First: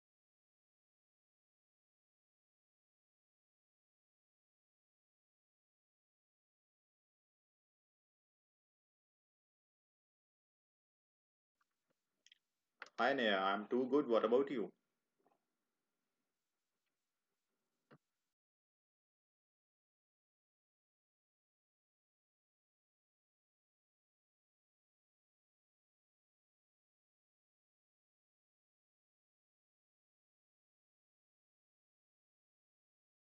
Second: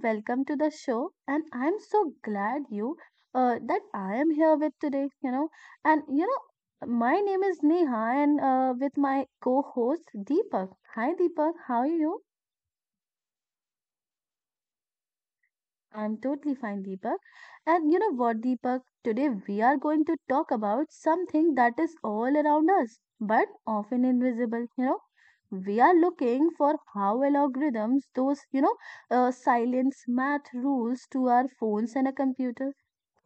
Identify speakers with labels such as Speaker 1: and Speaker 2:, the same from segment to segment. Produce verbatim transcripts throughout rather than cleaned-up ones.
Speaker 1: welcome to the show, and I'm so glad you uh, that I am here with today. You know, and you know, my name is Neha, and uh, with my co-host Deepak. Hi Deepak, how are you?
Speaker 2: Hi Neha, I'm too good. What about you?
Speaker 1: I'm totally fine, Deepak. And you know what, Deepak? Today we are going to talk about something that is all around us, but often invisible. You know, we are looking for how algorithms, those, you know, uh, silence math rules to our phones and a computer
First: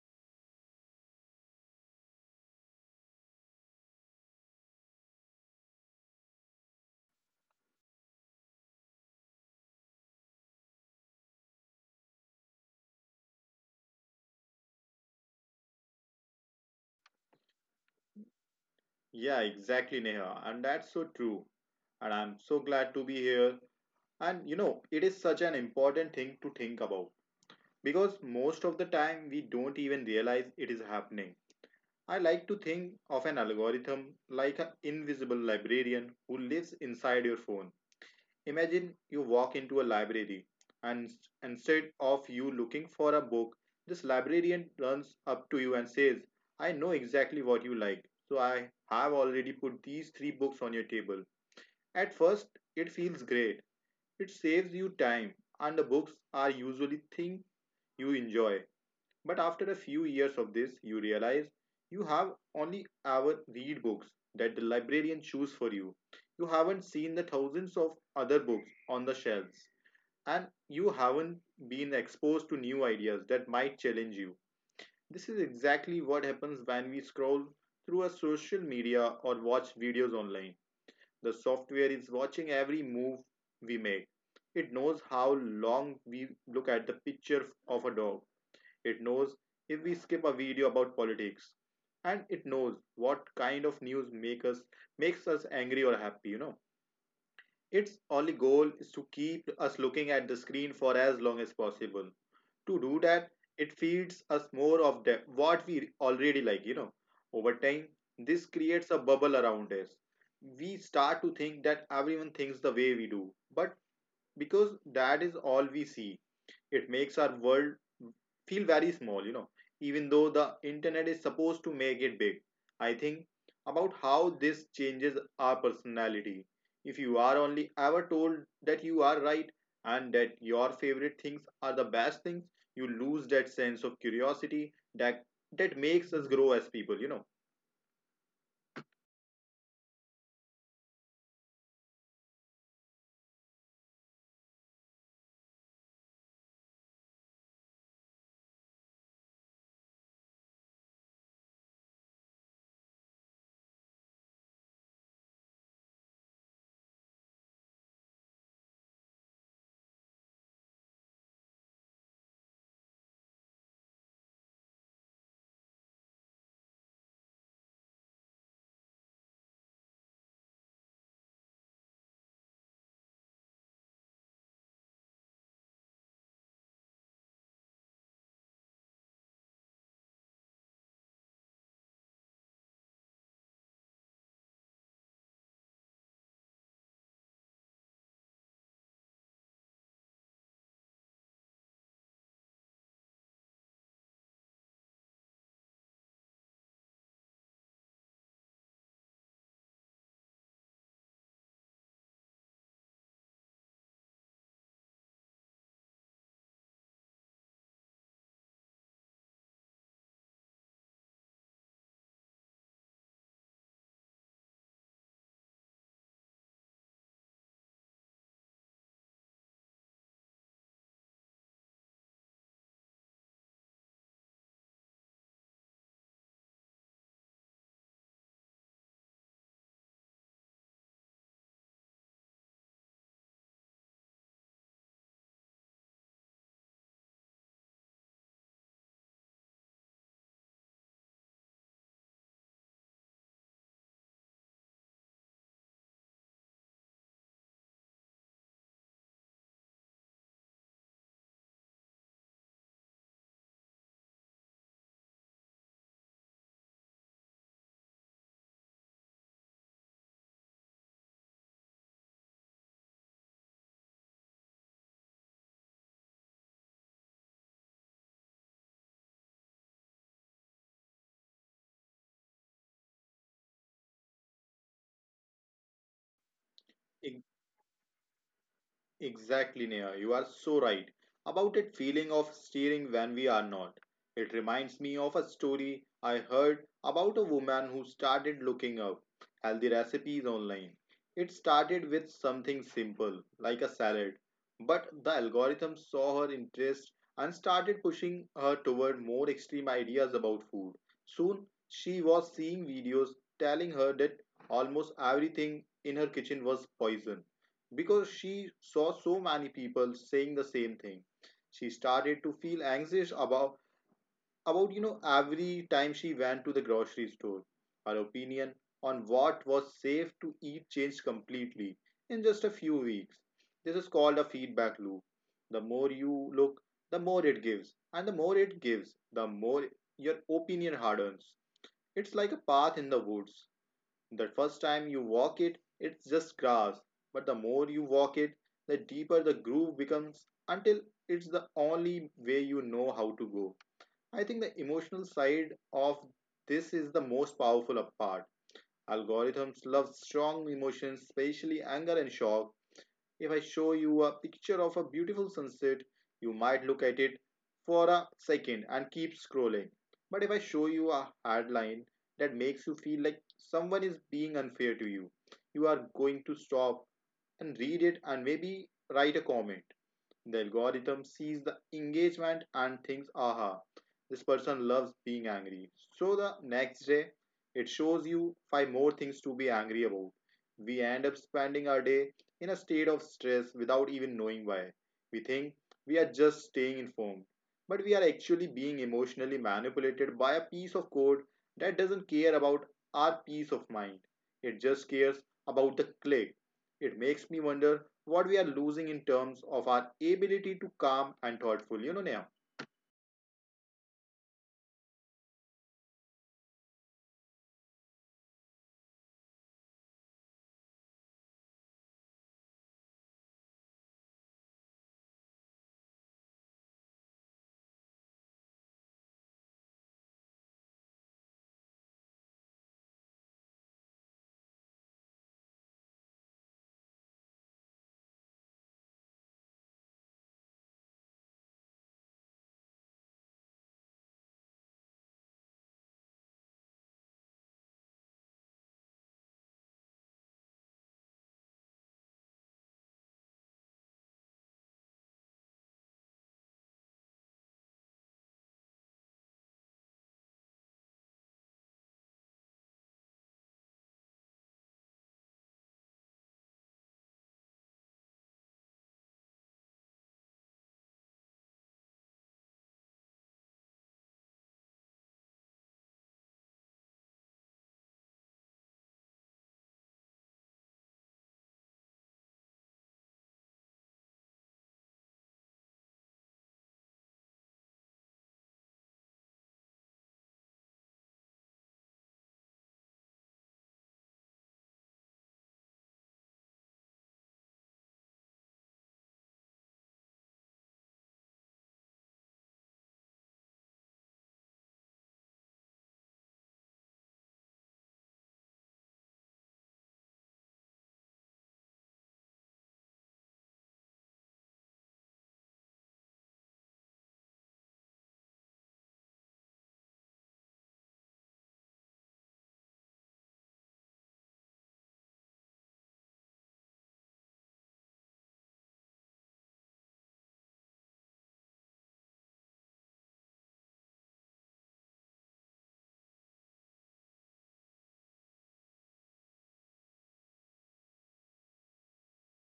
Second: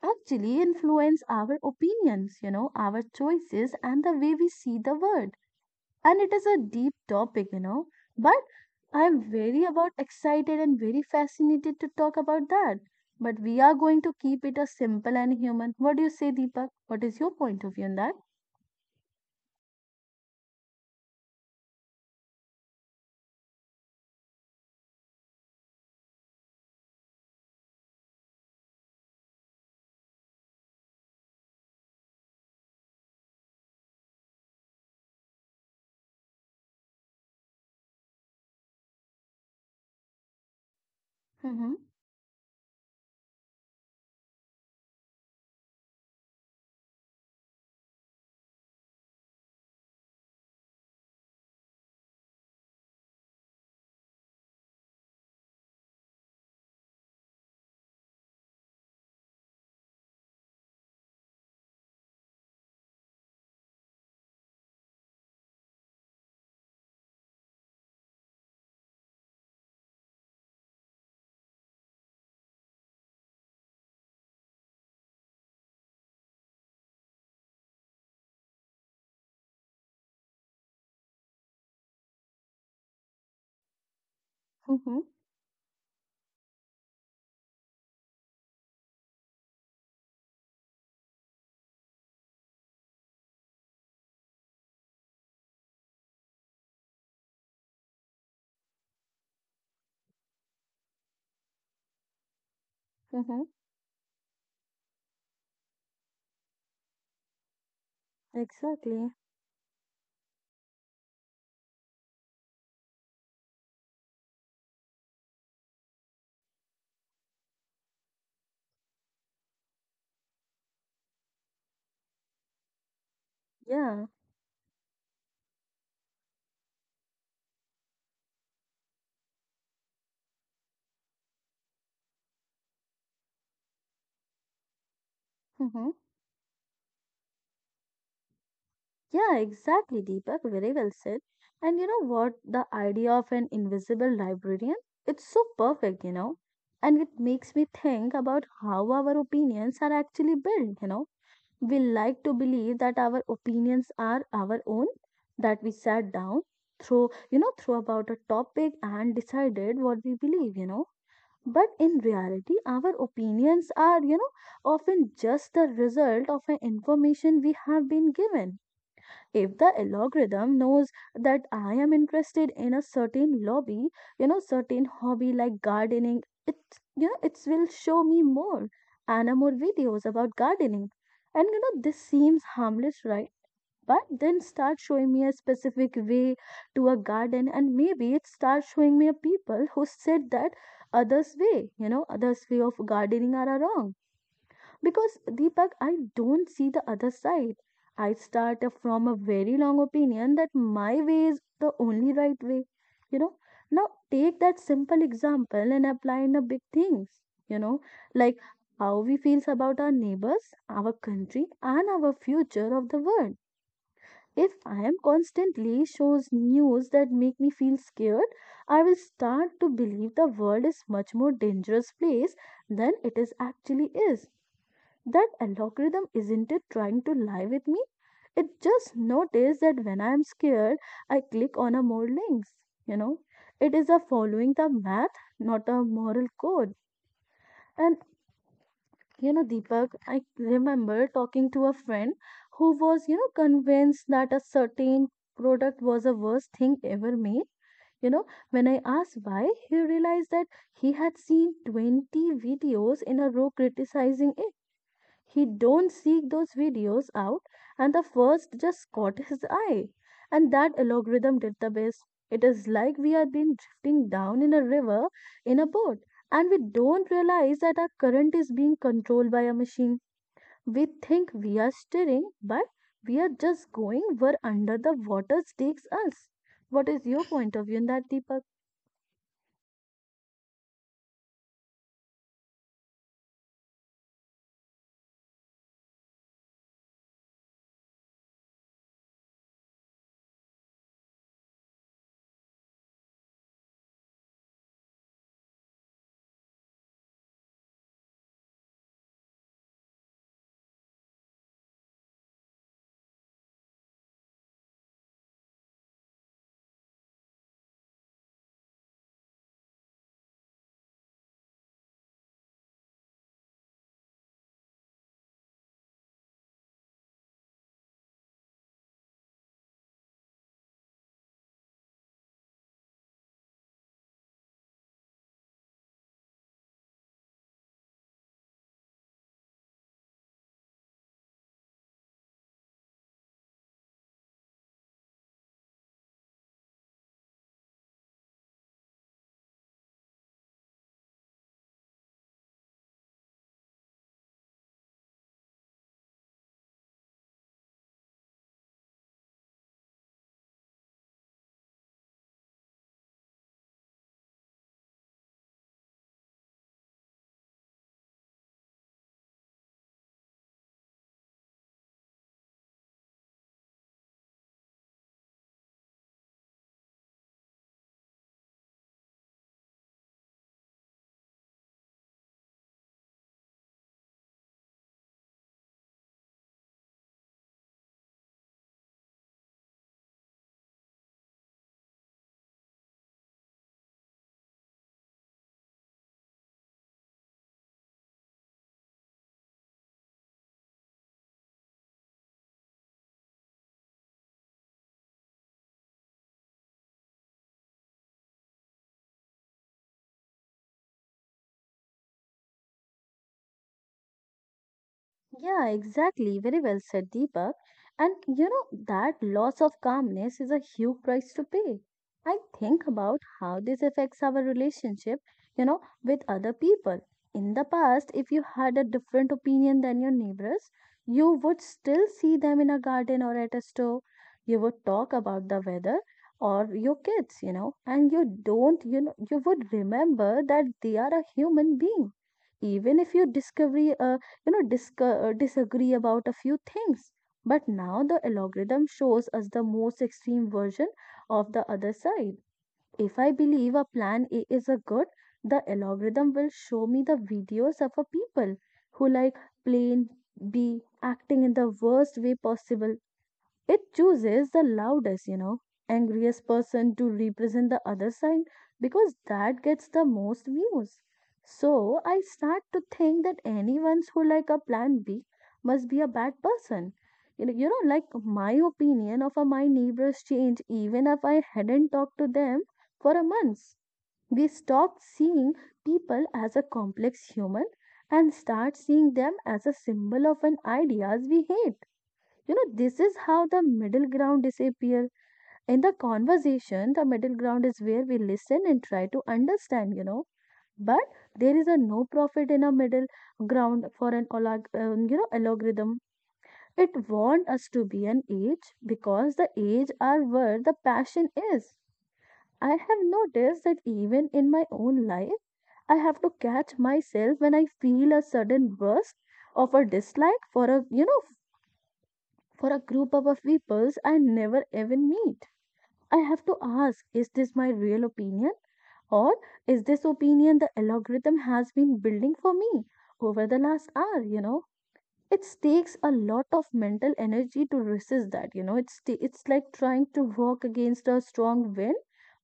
Speaker 1: actually influence our opinions, you know, our choices and the way we see the world, and it is a deep topic, you know, but I am very about excited and very fascinated to talk about that. But we are going to keep it a simple and human. What do you say, Deepak? What is your point of view on that?
Speaker 2: Yeah, exactly, Neha. And that's so true. And I'm so glad to be here. And you know, it is such an important thing to think about because most of the time we don't even realize it is happening. I like to think of an algorithm like an invisible librarian who lives inside your phone. Imagine you walk into a library and s-
Speaker 1: Mm-hmm.
Speaker 2: instead of you looking for a book, this librarian runs up to you and says, I know exactly what you like, so I have already put these three books on your table. At first, it feels great. It saves you time, and the books are usually things you enjoy. But after a few years of this, you realize you have only ever read books that the librarian chooses for you. You haven't seen the thousands of other books on the shelves, and you haven't been exposed to new ideas that might challenge you. This is exactly what happens when we scroll through a social media or watch videos online. The software is watching every move we make. It knows
Speaker 1: Mm-hmm.
Speaker 2: how long we look at the picture of a dog, it knows if we skip a video about politics, and it knows what kind of news make us makes us angry or happy. You know, its only goal is to keep us looking at the screen for as long as possible. To do that,
Speaker 1: Mm-hmm.
Speaker 2: it feeds us more of the what we already like. You know, over time, this creates a
Speaker 1: Exactly.
Speaker 2: bubble around us. We start to think that everyone thinks the way we do, but because that is all we see, it makes our world feel very small, you know, even though the internet is supposed to make it big. I think about
Speaker 1: Yeah.
Speaker 2: how this changes our personality. If you are only ever told that you are right and that your favorite things are the best things, you lose that sense of curiosity that that
Speaker 1: Mm-hmm.
Speaker 2: makes us grow as people, you know.
Speaker 1: Yeah, exactly, Deepak. Very well said. And you know what? The idea of an invisible librarian, it's so perfect, you know. And it makes me think about how our opinions are actually built, you know We like to believe that our opinions are our own, that we sat down, through you know, through about a topic and decided what we believe, you know. But in reality, our opinions are, you know, often just the result of an information we have been given. If the algorithm knows that I am interested in a certain lobby, you know certain hobby like gardening, it you know it will show me more and uh, more videos about gardening. And you know this seems harmless, right? But then start showing me a specific way to a garden, and maybe it starts showing me a people who said that others way you know others way of gardening are wrong. Because Deepak, I don't see the other side. I start from a very long opinion that my way is the only right way. You know, Now take that simple example and apply in the big things. You know, like how we feels about our neighbors, our country, and our future of the world. If I am constantly shows news that make me feel scared, I will start to believe the world is much more dangerous place than it is actually is. That algorithm isn't it trying to lie with me? It just noticed that when I'm scared, I click on a more links. You know, it is a following the math, not a moral code. And you know, Deepak, I remember talking to a friend who was, you know, convinced that a certain product was the worst thing ever made. You know, when I asked why, he realized that he had seen twenty videos in a row criticizing it. He don't seek those videos out, and the first just caught his eye. And that algorithm did the best. It is like we are been drifting down in a river in a boat, and we don't realize that our current is being controlled by a machine. We think we are steering, but we are just going where under the water takes us. What is your point of view in that, Deepak?
Speaker 2: Exactly, Neha. You are so right about that feeling of steering when we are not. It reminds me of a story I heard about a woman who started looking up healthy recipes online. It started with something simple, like a salad, but the algorithm saw her interest and started pushing her toward more extreme ideas about food. Soon, she was seeing videos telling her that almost everything in her kitchen was poison. Because she saw so many people saying the same thing, she started to feel anxious about about you know every time she went to the grocery store. Her opinion on what was safe to eat changed completely in just a few weeks. This is called a feedback loop. The more you look, the more it gives, and the more it gives, the more your opinion hardens. It's like a path in the woods. The first time you walk it, it's just grass, but the more you walk it, the deeper the groove becomes until it's the only way you know how to go. I think the emotional side of this is the most powerful part. Algorithms love strong emotions, especially anger and shock. If I show you a picture of a beautiful sunset, you might look at it for a second and keep scrolling. But if I show you a headline that makes you feel like someone is being unfair to you, you are going to stop and read it and maybe write a comment. The algorithm sees the engagement and thinks, aha, this person loves being angry. So the next day, it shows you five more things to be angry about. We end up spending our day in a state of stress without even knowing why. We think we are just staying informed, but we are actually being emotionally manipulated by a piece of code that doesn't care about our peace of mind. It just cares about the click. It makes me wonder what we are losing in terms of our ability to calm and thoughtful. You know, Neha.
Speaker 1: Yeah, exactly. Very well said, Deepak. And you know, that loss of calmness is a huge price to pay. I think about how this affects our relationship, you know, with other people. In the past, if you had a different opinion than your neighbors, you would still see them in a garden or at a store. You would talk about the weather or your kids, you know, and you don't, you know, you would remember that they are a human being. Even if you disagree, you know disc- uh, disagree about a few things. But now the algorithm shows us the most extreme version of the other side. If I believe a plan A is a good, the algorithm will show me the videos of a people who like plan B acting in the worst way possible. It chooses the loudest, you know, angriest person to represent the other side, because that gets the most views. So I start to think that anyone who like a plan B must be a bad person. You know, you know, like my opinion of uh, my neighbors change even if I hadn't talked to them for a month. We stopped seeing people as a complex human and start seeing them as a symbol of an ideas we hate. You know, this is how the middle ground disappears. In the conversation, the middle ground is where we listen and try to understand, you know. But there is a no profit in a middle ground for an olag- um, you know algorithm. It wants us to be an age because the age are where the passion is. I have noticed that even in my own life, I have to catch myself when I feel a sudden burst of a dislike for a you know for a group of peoples I never even meet. I have to ask, is this my real opinion? Or is this opinion the algorithm has been building for me over the last hour? You know, it takes a lot of mental energy to resist that. You know, it's t- it's like trying to walk against a strong wind.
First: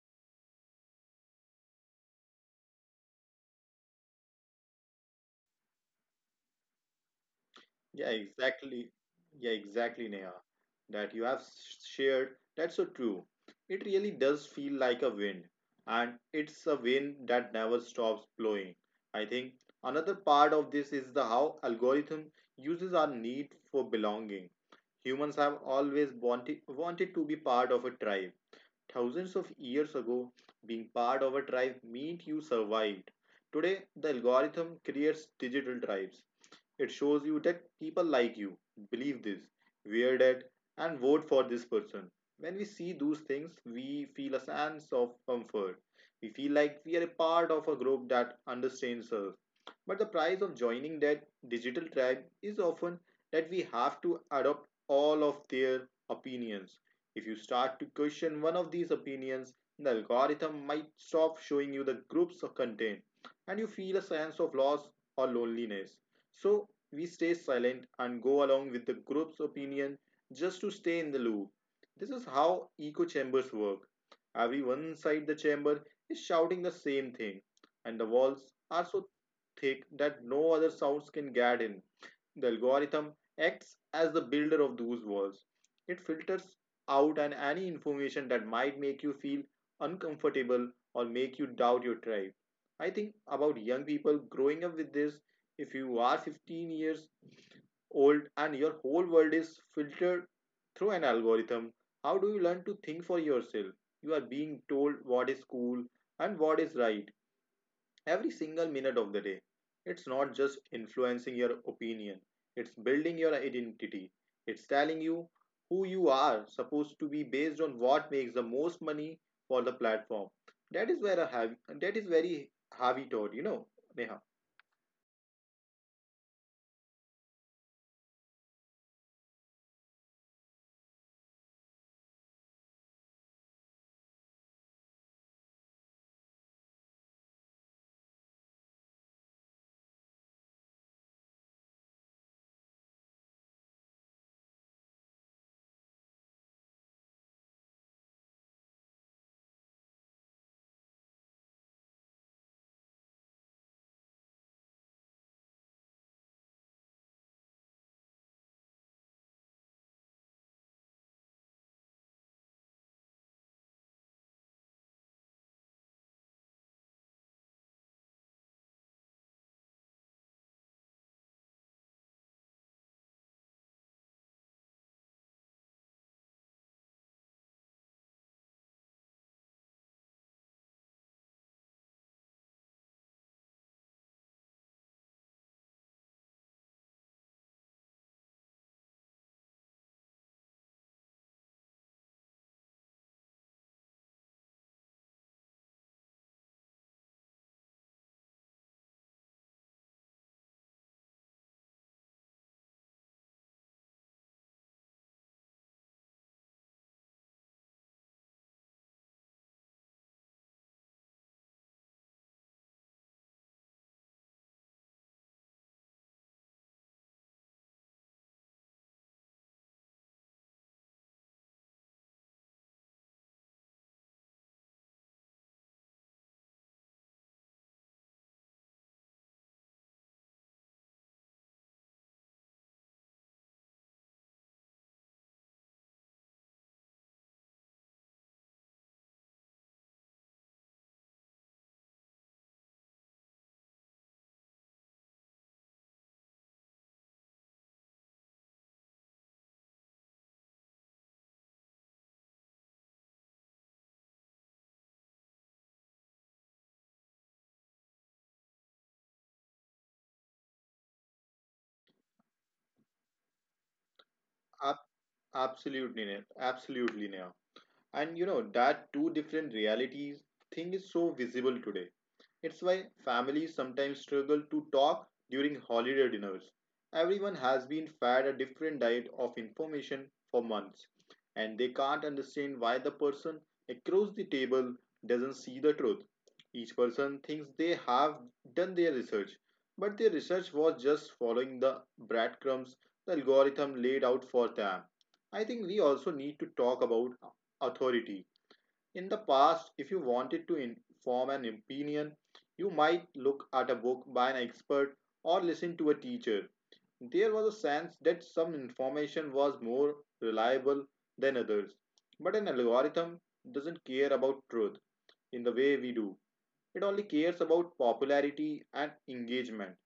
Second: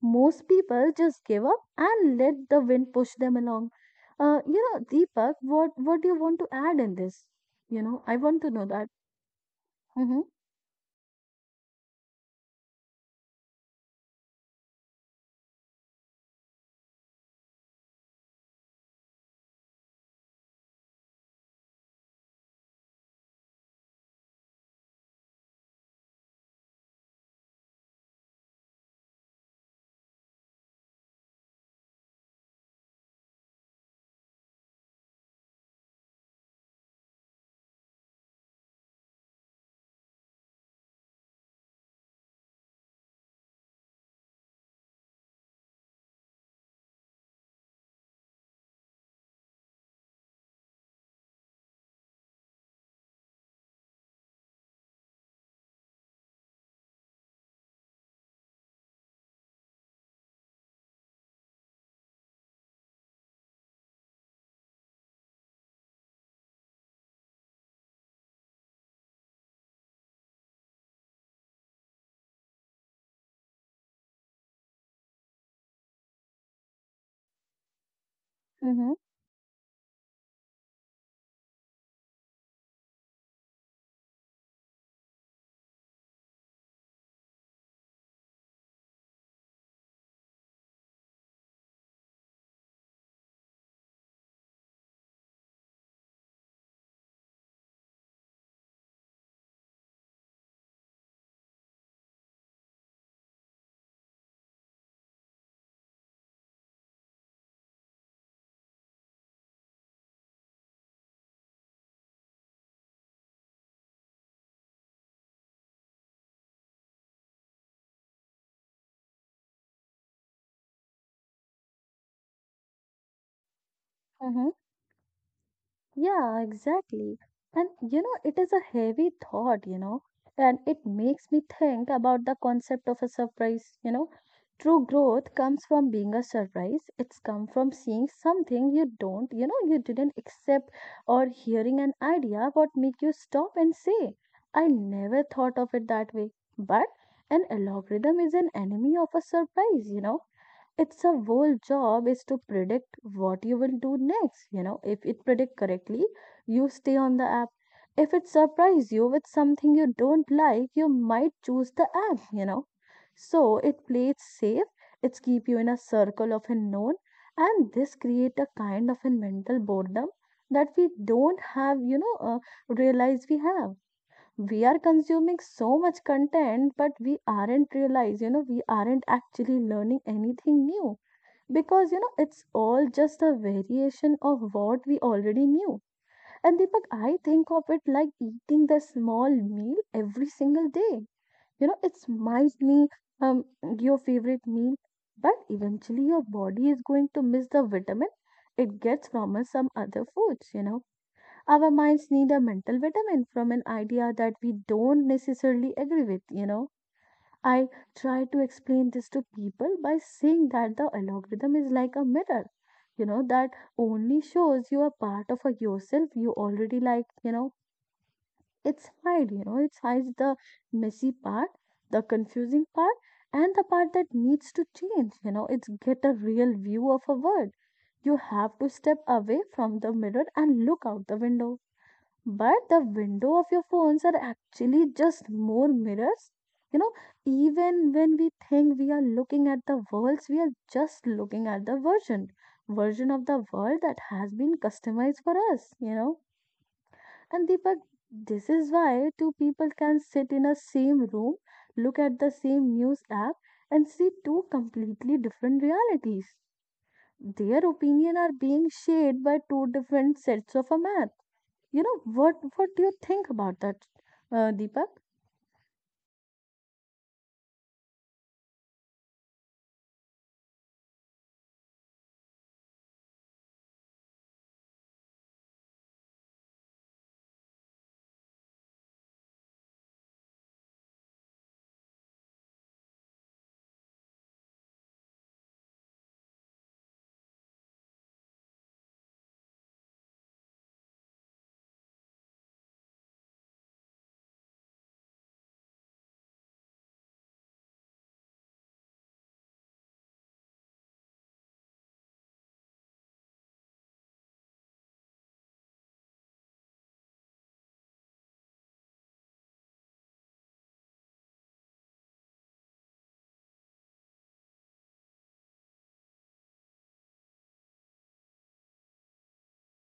Speaker 1: Most people just give up and let the wind push them along. Uh, you know, Deepak, what what do you want to add in this? You know,
Speaker 2: Yeah,
Speaker 1: I want to know that.
Speaker 2: exactly. Yeah, exactly,
Speaker 1: Mm-hmm,
Speaker 2: Neha. That you have shared. That's so true. It really does feel like a wind, and it's a wind that never stops blowing. I think another part of this is the how algorithm uses our need for belonging. Humans have always wanted wanted to be part of a tribe. Thousands of years ago, being part of a tribe meant you survived. Today, the algorithm creates digital tribes. It shows you that people like you believe this, wear that, and vote for this person. When we see those things, we feel a sense of comfort. We feel like we are a part of a group that understands us. But the price of joining that digital tribe is often that we have to adopt all of their opinions. If you start to question one of these opinions, the algorithm might stop showing you the group's content, and you feel a sense of loss or loneliness. So we stay silent and go along with the group's opinion just to stay in the loop. This is how echo chambers work. Every one side the chamber is shouting the same thing, and the walls are
Speaker 1: mm-hmm,
Speaker 2: so thick that no other sounds can get in. The algorithm acts as the builder of those walls. It filters out and any information that might make you feel uncomfortable or make you doubt your tribe. I think about young people growing up with this. If you are fifteen years old and your whole world is filtered through an algorithm, how do you learn to think for yourself? You are being told what is cool and what is right every single minute of the day. It's not just influencing your opinion, it's building your identity. It's telling you who you are supposed to be based on what makes the most money for the platform. That is where a heavy, that is very heavy thought, you know, Neha.
Speaker 1: mm-hmm. Yeah, exactly. And you know, it is a heavy thought, you know, and it makes me think about the concept of a surprise. You know, true growth comes from being a surprise. It's come from seeing something you don't, you know, you didn't accept, or hearing an idea what make you stop and say, I never thought of it that way. But an algorithm is an enemy of a surprise, you know It's a whole job is to predict what you will do next you know If it predict correctly, you stay on the app. If it surprise you with something you don't like, you might choose the app you know So it plays safe. It's keep you in a circle of unknown, and this create a kind of a mental boredom that we don't have, you know uh, realize we have. We are consuming so much content, but we aren't realize, you know we aren't actually learning anything new, because you know it's all just a variation of what we already knew. And Deepak, I think of it like eating the small meal every single day. you know it's might be um your favorite meal, but eventually your body is going to miss the vitamin it gets from us some other foods you know Our minds need a mental vitamin from an idea that we don't necessarily agree with you know I try to explain this to people by saying that the algorithm is like a mirror, you know, that only shows you a part of a yourself you already like, you know, it's hide, you know, it's hides the messy part, the confusing part, and the part that needs to change, you know, it's get a real view of a world. You have to step away from the mirror and look out the window, but the window of your phones are actually just more mirrors you know Even when we think we are looking at the worlds, we are just looking at the version version of the world that has been customized for us you know And Deepak, this is why two people can sit in a same room, look at the same news app, and see two completely different realities. Their opinion are being shaped by two different sets of a man. You know what? What do you think about that, uh, Deepak?
Speaker 2: Absolutely, Neha. Absolutely, Neha. And you know that two different realities thing is so visible today. It's why families sometimes struggle to talk during holiday dinners. Everyone has been fed a different diet of information for months, and they can't understand why the person across the table doesn't see the truth. Each person thinks they have done their research, but their research was just following the breadcrumbs the algorithm laid out for them. I think we also need to talk about authority. In the past, if you wanted to in- form an opinion, you might look at a book by an expert or listen to a teacher. There was a sense that some information was more reliable than others. But an algorithm doesn't care about truth in the way we do, it only cares about popularity and engagement.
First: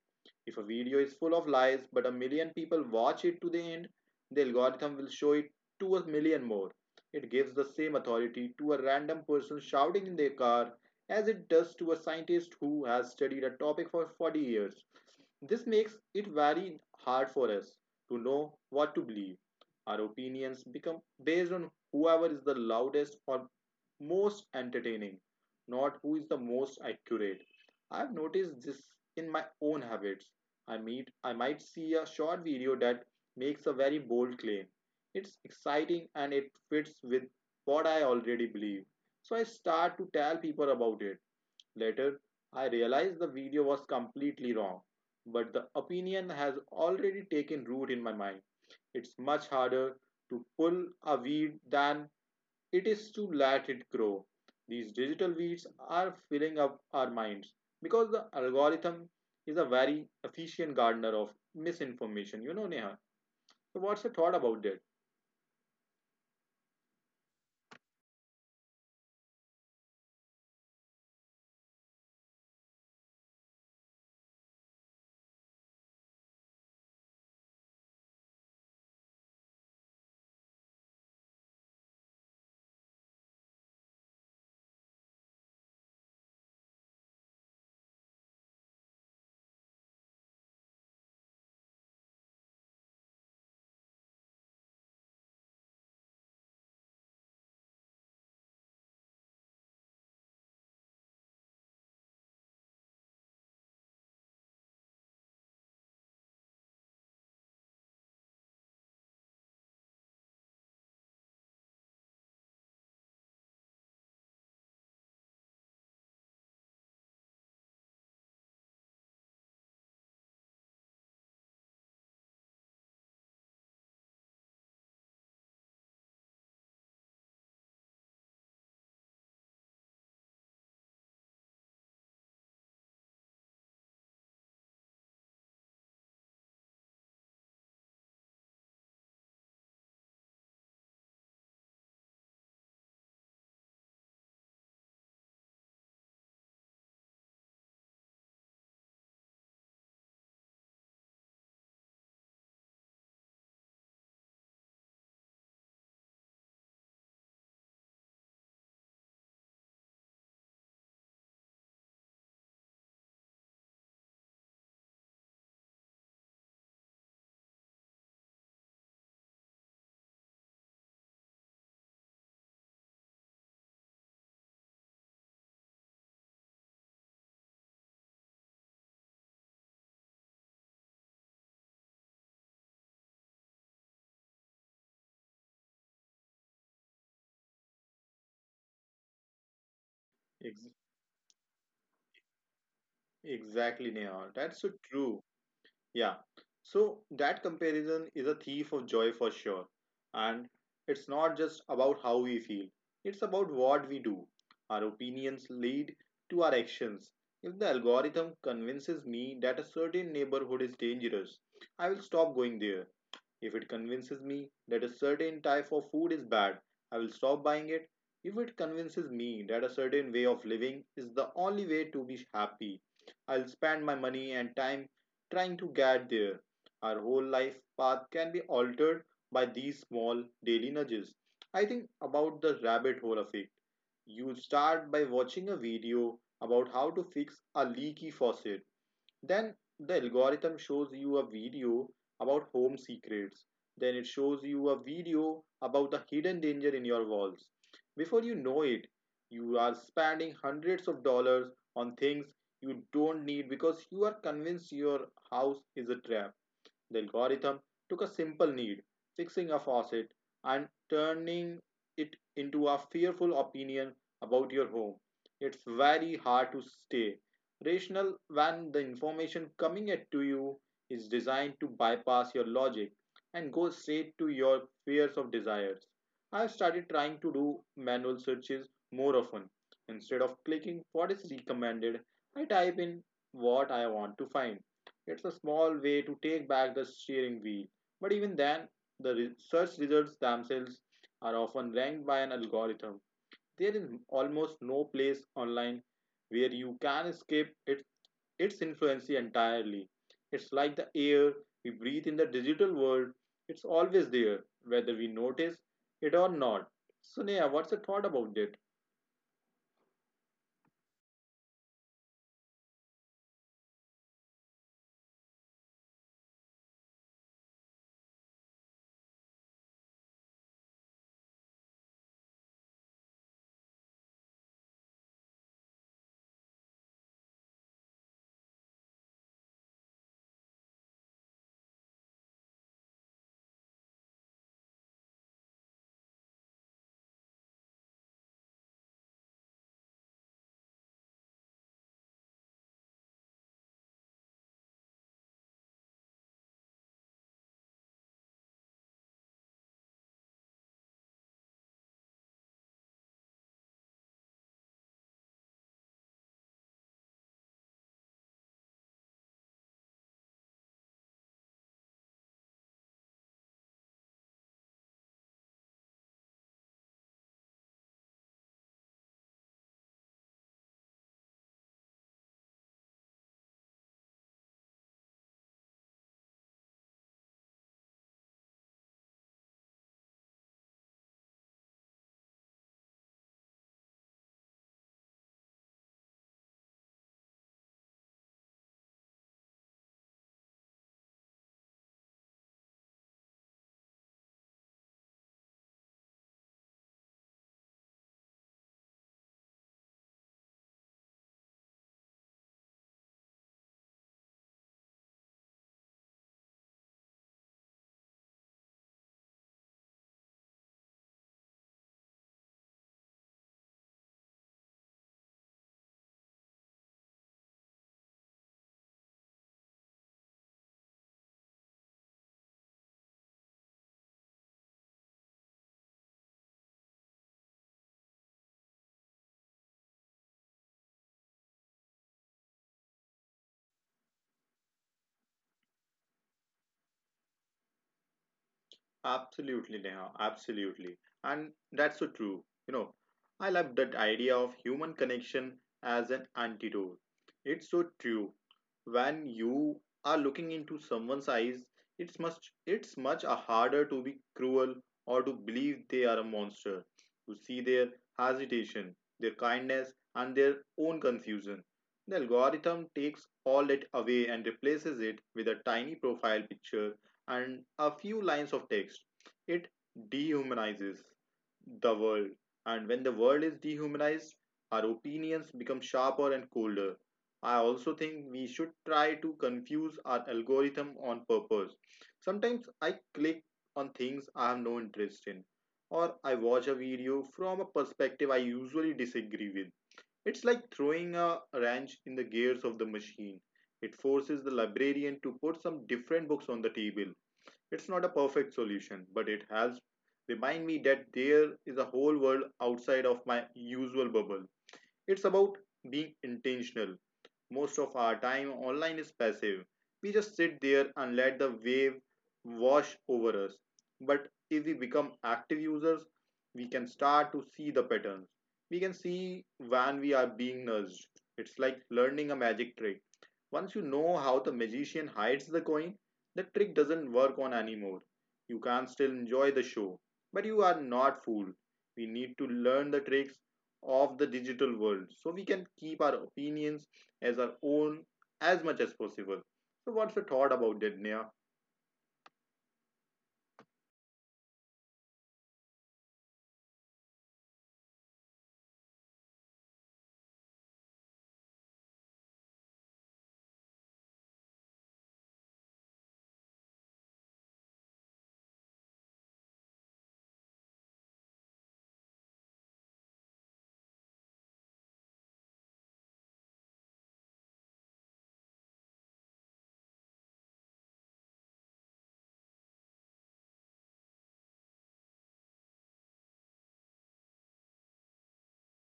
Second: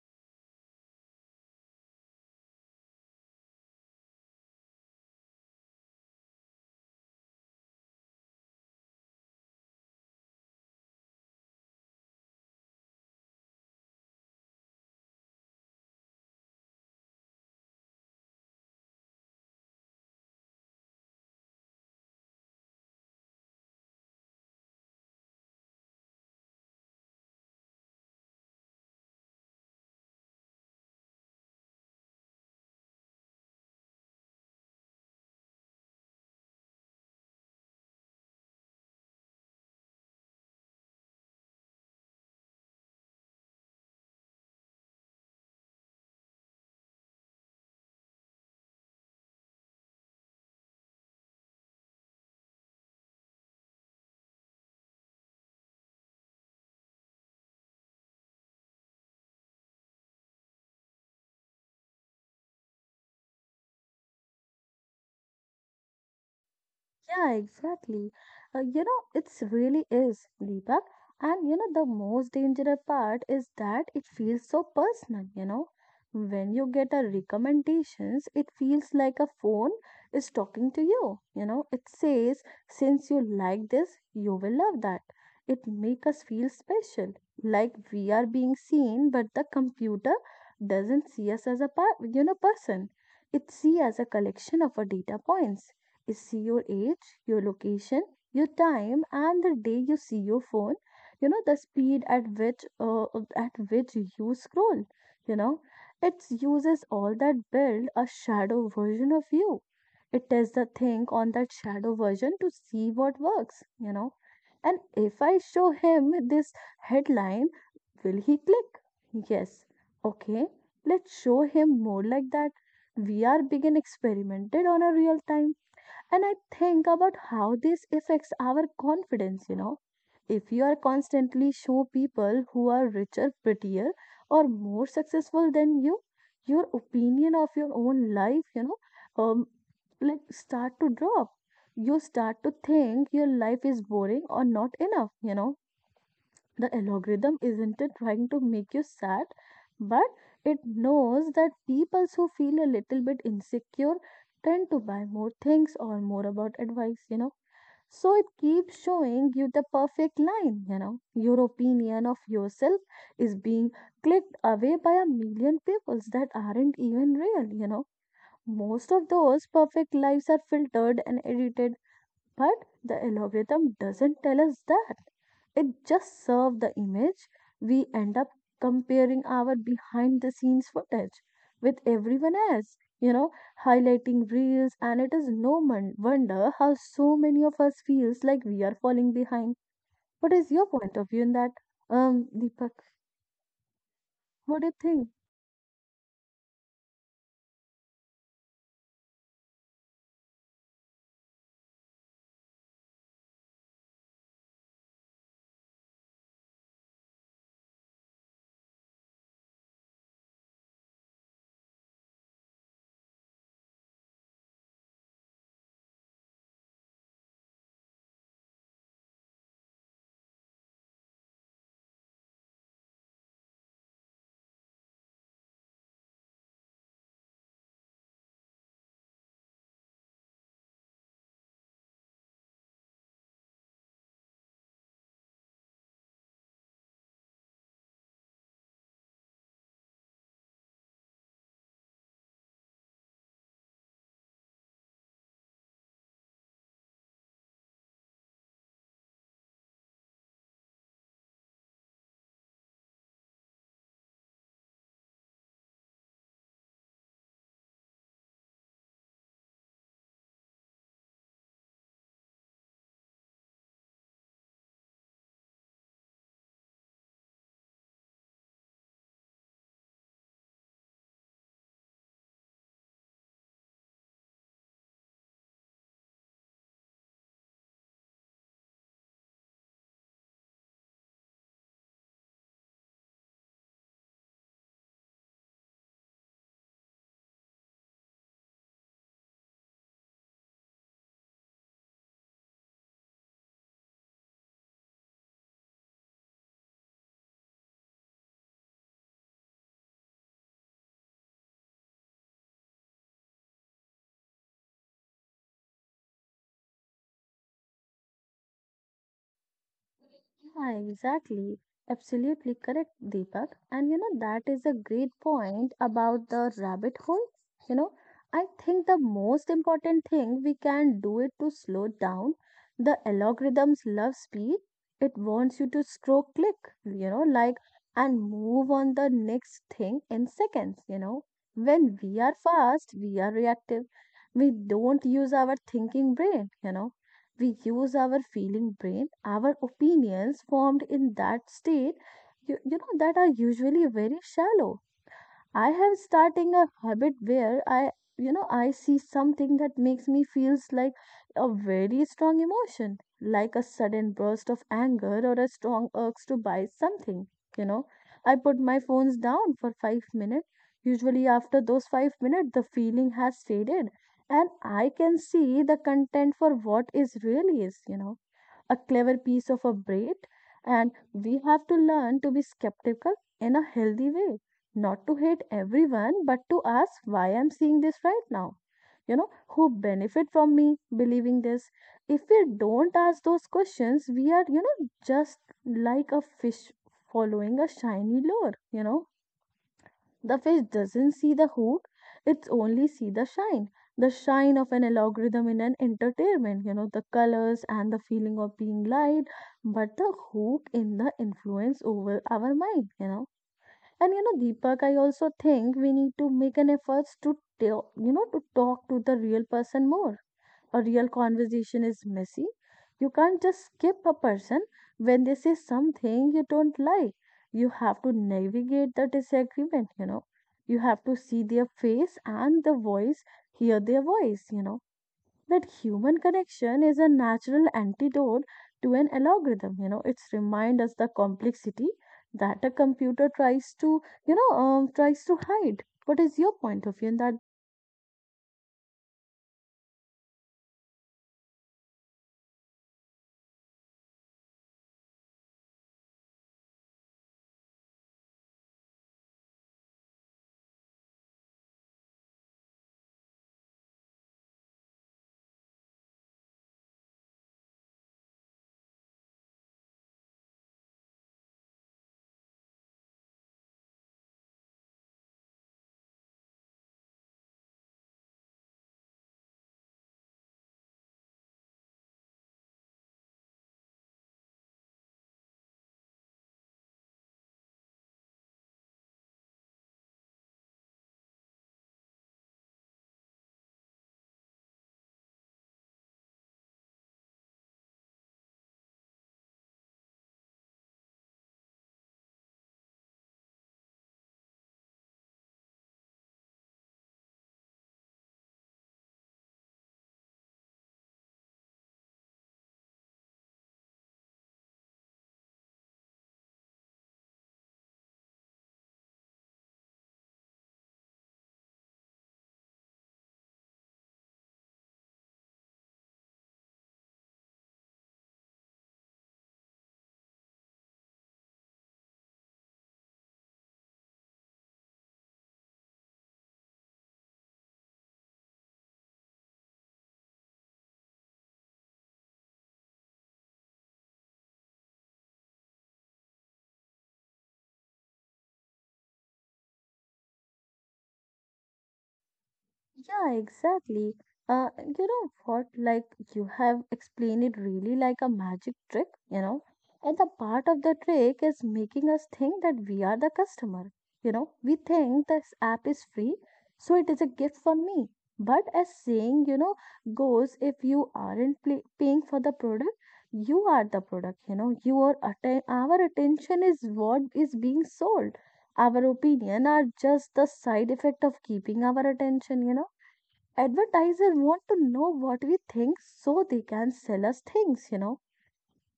Speaker 2: If a video is full of lies but a million people watch it to the end, the algorithm will show it to a million more. It gives the same authority to a random person shouting in their car as it does to a scientist who has studied a topic for forty years. This makes it very hard for us to know what to believe. Our opinions become based on whoever is the loudest or most entertaining, not who is the most accurate. I've noticed this in my own habits. I meet I might see a short video that makes a very bold claim. It's exciting and it fits with what I already believe. So I start to tell people about it. Later, I realized the video was completely wrong, but the opinion has already taken root in my mind. It's much harder to pull a weed than it is to let it grow. These digital weeds are filling up our minds because the algorithm is a very efficient gardener of misinformation. You know, Neha. So, what's your thought about that?
Speaker 1: Yeah, exactly. Uh, you know, it's really is, Deepak. And you know, the most dangerous part is that it feels so personal, you know. When you get a recommendations, it feels like a phone is talking to you. You know, it says, since you like this, you will love that. It make us feel special, like we are being seen, but the computer doesn't see us as a part, you know, person. It see as a collection of our data points, is your age, your location, your time, and the day you see your phone. You know, the speed at which uh, at which you scroll. You know, it uses all that build a shadow version of you. It tests the thing on that shadow version to see what works. You know, and if I show him this headline, will he click? Yes. Okay. Let's show him more like that. We are being experimented on a real time, and I think about how this affects our confidence, you know. If you are constantly show people who are richer, prettier, or more successful than you, your opinion of your own life, you know, um, like start to drop. You start to think your life is boring or not enough, you know The algorithm isn't it trying to make you sad, but it knows that people who feel a little bit insecure tend to buy more things or more about advice, you know so it keeps showing you the perfect line, you know your opinion of yourself is being clicked away by a million peoples that aren't even real you know Most of those perfect lives are filtered and edited, but the algorithm doesn't tell us that. It just serves the image. We end up comparing our behind the scenes footage with everyone else, you know, highlighting reels, and it is no mon- wonder how so many of us feels like we are falling behind. What is
Speaker 2: Ex-
Speaker 1: your point of view in that, um, Deepak?
Speaker 2: exactly, Neha. That's
Speaker 1: What
Speaker 2: so
Speaker 1: do you think?
Speaker 2: true. Yeah. So that comparison is a thief of joy for sure. And it's not just about how we feel, it's about what we do. Our opinions lead to our actions. If the algorithm convinces me that a certain neighborhood is dangerous, I will stop going there. If it convinces me that a certain type of food is bad, I will stop buying it. If it convinces me that a certain way of living is the only way to be happy, I'll spend my money and time trying to get there. Our whole life path can be altered by these small daily nudges. I think about the rabbit hole effect. You start by watching a video about how to fix a leaky faucet, then the algorithm shows you a video about home secrets, then it shows you a video about the hidden danger in your walls. Before you know it, you are spending hundreds of dollars on things you don't need because you are convinced your house is a trap. The algorithm took a simple need, fixing a faucet, and turning it into a fearful opinion about your home. It's very hard to stay rational when the information coming at to you is designed to bypass your logic and go straight to your fears of desires. I've started trying to do manual searches more often. Instead of clicking what is recommended, I type in what I want to find. It's a small way to take back the steering wheel. But even then, the search results themselves are often ranked by an algorithm. There is almost no place online where you can escape it, its influence entirely. It's like the air we breathe in the digital world. It's always there, whether we notice it or not. So, Neha, what's your thought about it?
Speaker 1: Yeah, exactly. Absolutely correct, Deepak. And you know, that is a great point about the rabbit hole. You know, I think the most important thing we can do it to slow down. The algorithms love speed. It wants you to scroll, click, you know, like, and move on the next thing in seconds, you know. When we are fast, we are reactive. We don't use our thinking brain, you know We use our feeling brain, our opinions formed in that state, you, you know, that are usually very shallow. I have starting a habit where I, you know, I see something that makes me feels like a very strong emotion, like a sudden burst of anger or a strong urge to buy something. You know, I put my phones down for five minutes. Usually, after those five minutes, the feeling has faded, and I can see the content for what is really is. You know A clever piece of a braid, and we have to learn to be skeptical in a healthy way, not to hate everyone, but to ask why I'm seeing this right now. You know, who benefit from me believing this? If we don't ask those questions, we are, you know, just like a fish following a shiny lure, you know The fish doesn't see the hook, it's only see the shine. The shine of an algorithm in an entertainment, you know, the colors and the feeling of being light, but the hook in the influence over our mind, you know. And you know, Deepak, I also think we need to make an effort to tell, you know, to talk to the real person more. A real conversation is messy. You can't just skip a person when they say something you don't like. You have to navigate the disagreement, you know. You have to see their face and the voice, hear their voice, you know. That human connection is a natural antidote to an algorithm, you know. It's remind us the complexity that a computer tries to, you know, um, tries to hide. What is your point of view in that?
Speaker 2: Absolutely, Neha. Absolutely. And that's so true. You know, I love that idea of human connection as an antidote. It's so true. When you are looking into someone's eyes, it's much it's much uh, harder to be cruel or to believe they are a monster. To see their hesitation, their kindness, and their own confusion. The algorithm takes all that away and replaces it with a tiny profile picture and a few lines of text. It dehumanizes the world, and when the world is dehumanized, our opinions become sharper and colder. I also think we should try to confuse our algorithm on purpose. Sometimes I click on things I have no interest in, or I watch a video from a perspective I usually disagree with. It's like throwing a wrench in the gears of the machine. It forces the librarian to put some different books on the table. It's not a perfect solution, but it has remind me that there is a whole world outside of my usual bubble. It's about being intentional. Most of our time online is passive. We just sit there and let the wave wash over us. But if we become active users, we can start to see the patterns. We can see when we are being nudged. It's like learning a magic trick. Once you know how the magician hides the coin, the trick doesn't work on anymore. You can still enjoy the show, but you are not fooled. We need to learn the tricks of the digital world so we can keep our opinions as our own as much as possible. So, what's your thought about that, Neha?
Speaker 1: Yeah, exactly. Uh, you know what? Like, you have explained it really like a magic trick, you know. And the part of the trick is making us think that we are the customer. You know, we think this app is free, so it is a gift from me. But as saying, you know, goes, if you aren't pay paying for the product, you are the product. You know, your atten our attention is what is being sold. Our opinion are just the side effect of keeping our attention. You know Advertisers want to know what we think so they can sell us things, you know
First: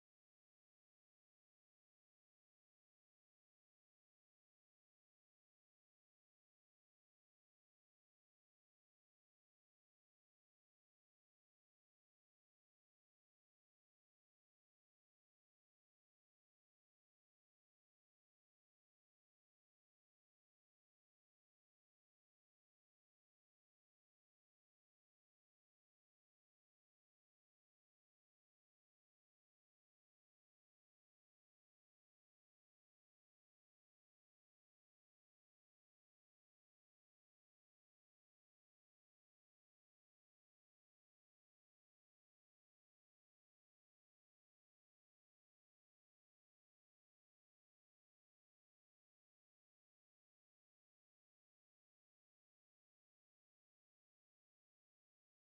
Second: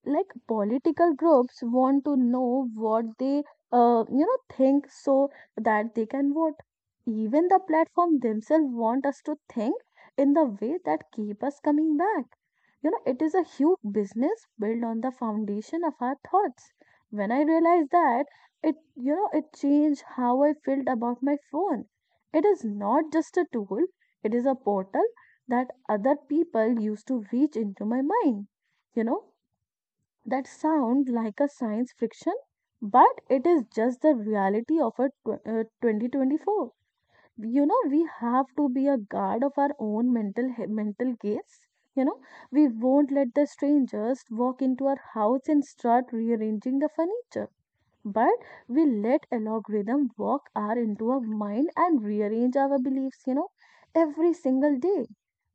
Speaker 1: like political groups want to know what they uh, you know think so that they can vote. Even the platform themselves want us to think in the way that keep us coming back, you know it is a huge business built on the foundation of our thoughts. When I realized that, it you know it changed how I felt about my phone. It is not just a tool, it is a portal that other people use to reach into my mind, you know that sound like a science fiction, but it is just the reality of a tw- uh, twenty twenty-four. You know, we have to be a guard of our own mental he- mental gates. You know, we won't let the strangers walk into our house and start rearranging the furniture, but we let algorithm walk our into our mind and rearrange our beliefs. You know, every single day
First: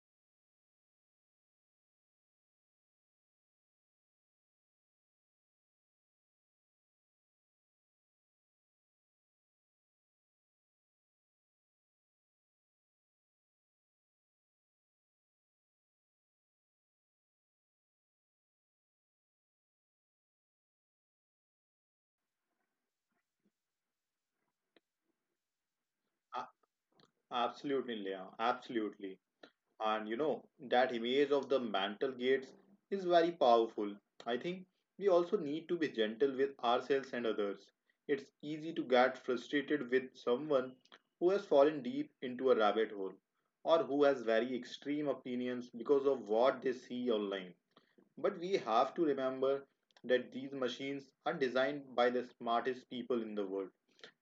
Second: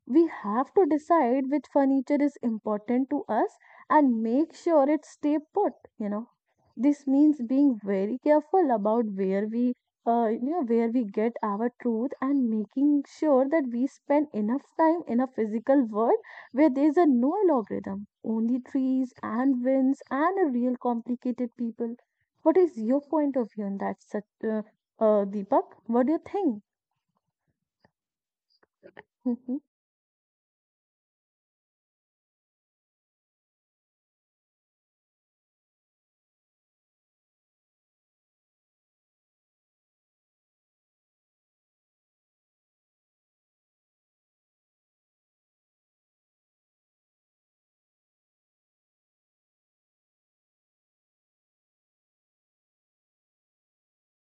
Speaker 1: we have to decide which furniture is important to us and make sure it stay put you know This means being very careful about where we uh, you know where we get our truth and making sure that we spend enough time in a physical world where there is a no logarithm, only trees and winds and a real complicated people. What is your point of view on that Sat- uh, uh, Deepak? What do you
Speaker 2: A-
Speaker 1: think?
Speaker 2: Absolutely, Leah. Absolutely. And you know, that image of the mantle gates is very powerful. I think we also need to be gentle with ourselves and others. It's easy to get frustrated with someone who has fallen deep into a rabbit hole or who has very extreme opinions because of what they see online. But we have to remember that these machines are designed by the smartest people in the world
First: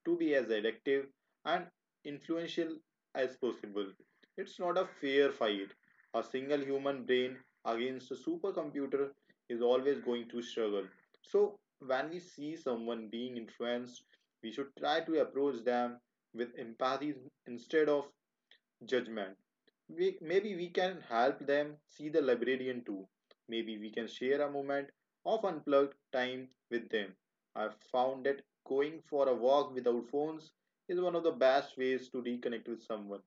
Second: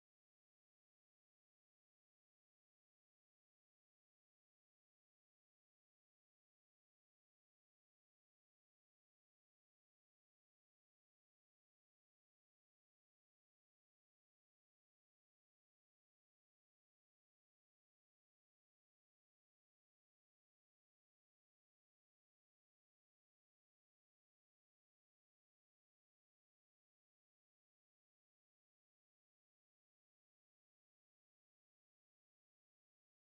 Speaker 2: to be as addictive and influential as possible. It's not a fair fight. A single human brain against a supercomputer is always going to struggle. So, when we see someone being influenced, we should try to approach them with empathy instead of judgment. We, maybe we can help them see the librarian too. Maybe we can share a moment of unplugged time with them. I found that going for a walk without phones is one of the best ways to reconnect with someone.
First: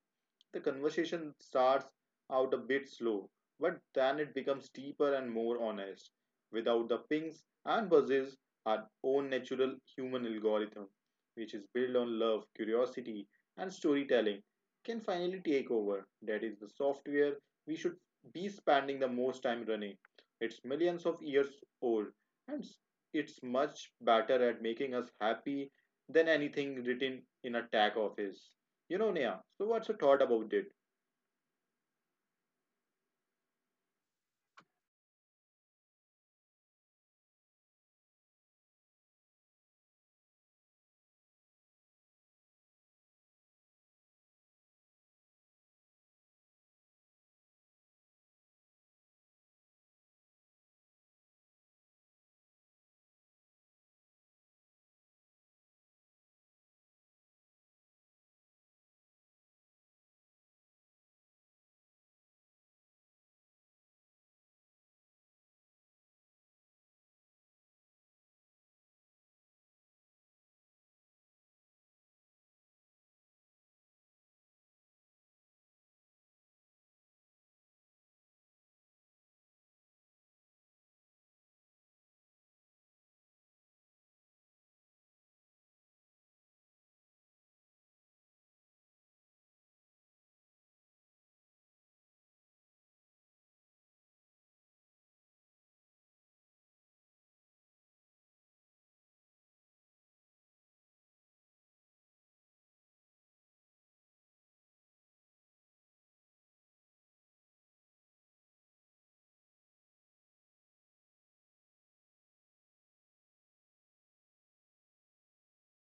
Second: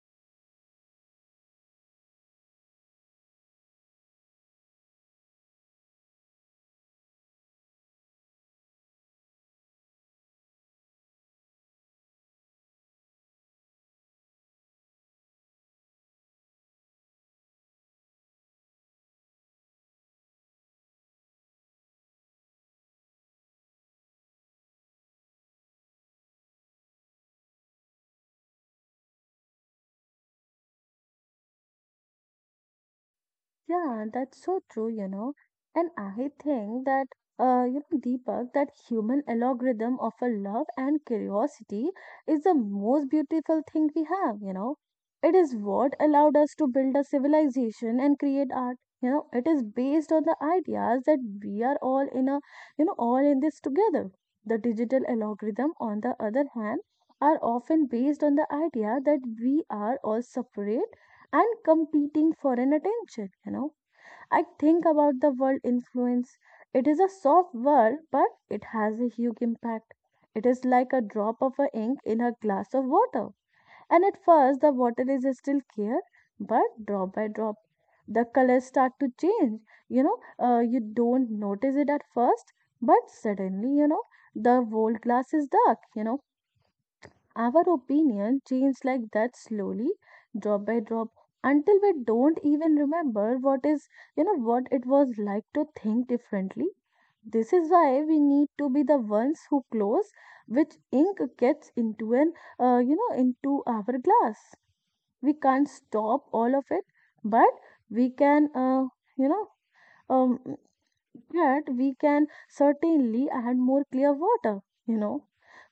Speaker 2: The conversation starts out a bit slow, but then it becomes deeper and more honest. Without the pings and buzzes, our own natural human algorithm, which is built on love, curiosity, and storytelling, can finally take over. That is the software we should be spending the most time running. It's millions of years old, and it's much better at making us happy than anything written in a tag office. You know, Neha, so what's your thought about it?
Speaker 1: Yeah, that's so true, you know. And I think that, uh, you know, Deepak, that human algorithm of a love and curiosity is the most beautiful thing we have, you know. It is what allowed us to build a civilization and create art. You know, it is based on the ideas that we are all in a, you know, all in this together. The digital algorithm, on the other hand, are often based on the idea that we are all separate and competing for an attention, you know I think about the world influence. It is a soft word, but it has a huge impact. It is like a drop of a ink in a glass of water. And at first, the water is still clear, but drop by drop, the colors start to change. You know, uh, you don't notice it at first, but suddenly, you know, the whole glass is dark. You know, our opinion changes like that slowly, drop by drop, until we don't even remember what is, you know, what it was like to think differently. This is why we need to be the ones who close which ink gets into an, uh, you know, into our glass. We can't stop all of it, but we can, uh, you know, um, that we can certainly add more clear water, you know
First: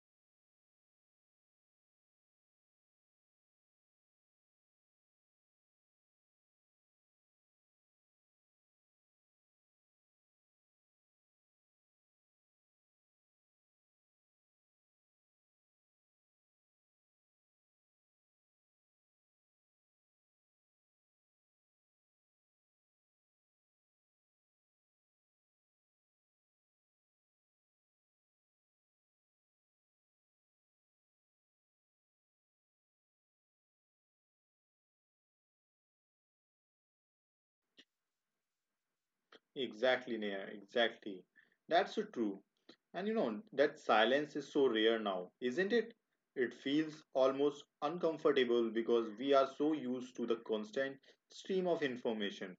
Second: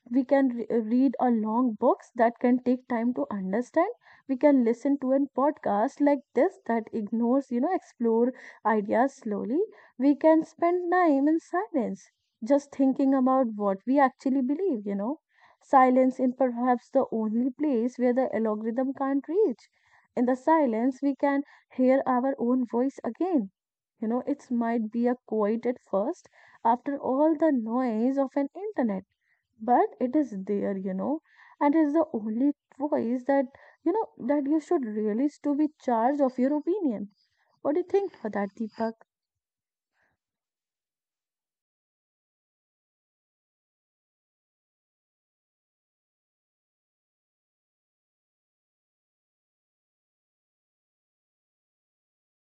Speaker 1: we can re- uh, read a long books that can take time to understand. We can listen to a podcast like this that ignores, you know explore ideas slowly. We can spend time in silence, just thinking about what we actually believe, you know silence in perhaps the only place where the algorithm can't reach. In the silence we can hear our own voice again, you know it might be a quiet at first, after all the noise of an internet, but it is there, you know and it's the only voice that, you know that you should really to be charged of your opinion. What do you think for that, Deepak?
Speaker 2: Exactly, Neha, exactly. That's so true. And you know, that silence is so rare now, isn't it? It feels almost uncomfortable because we are so used to the constant stream of information.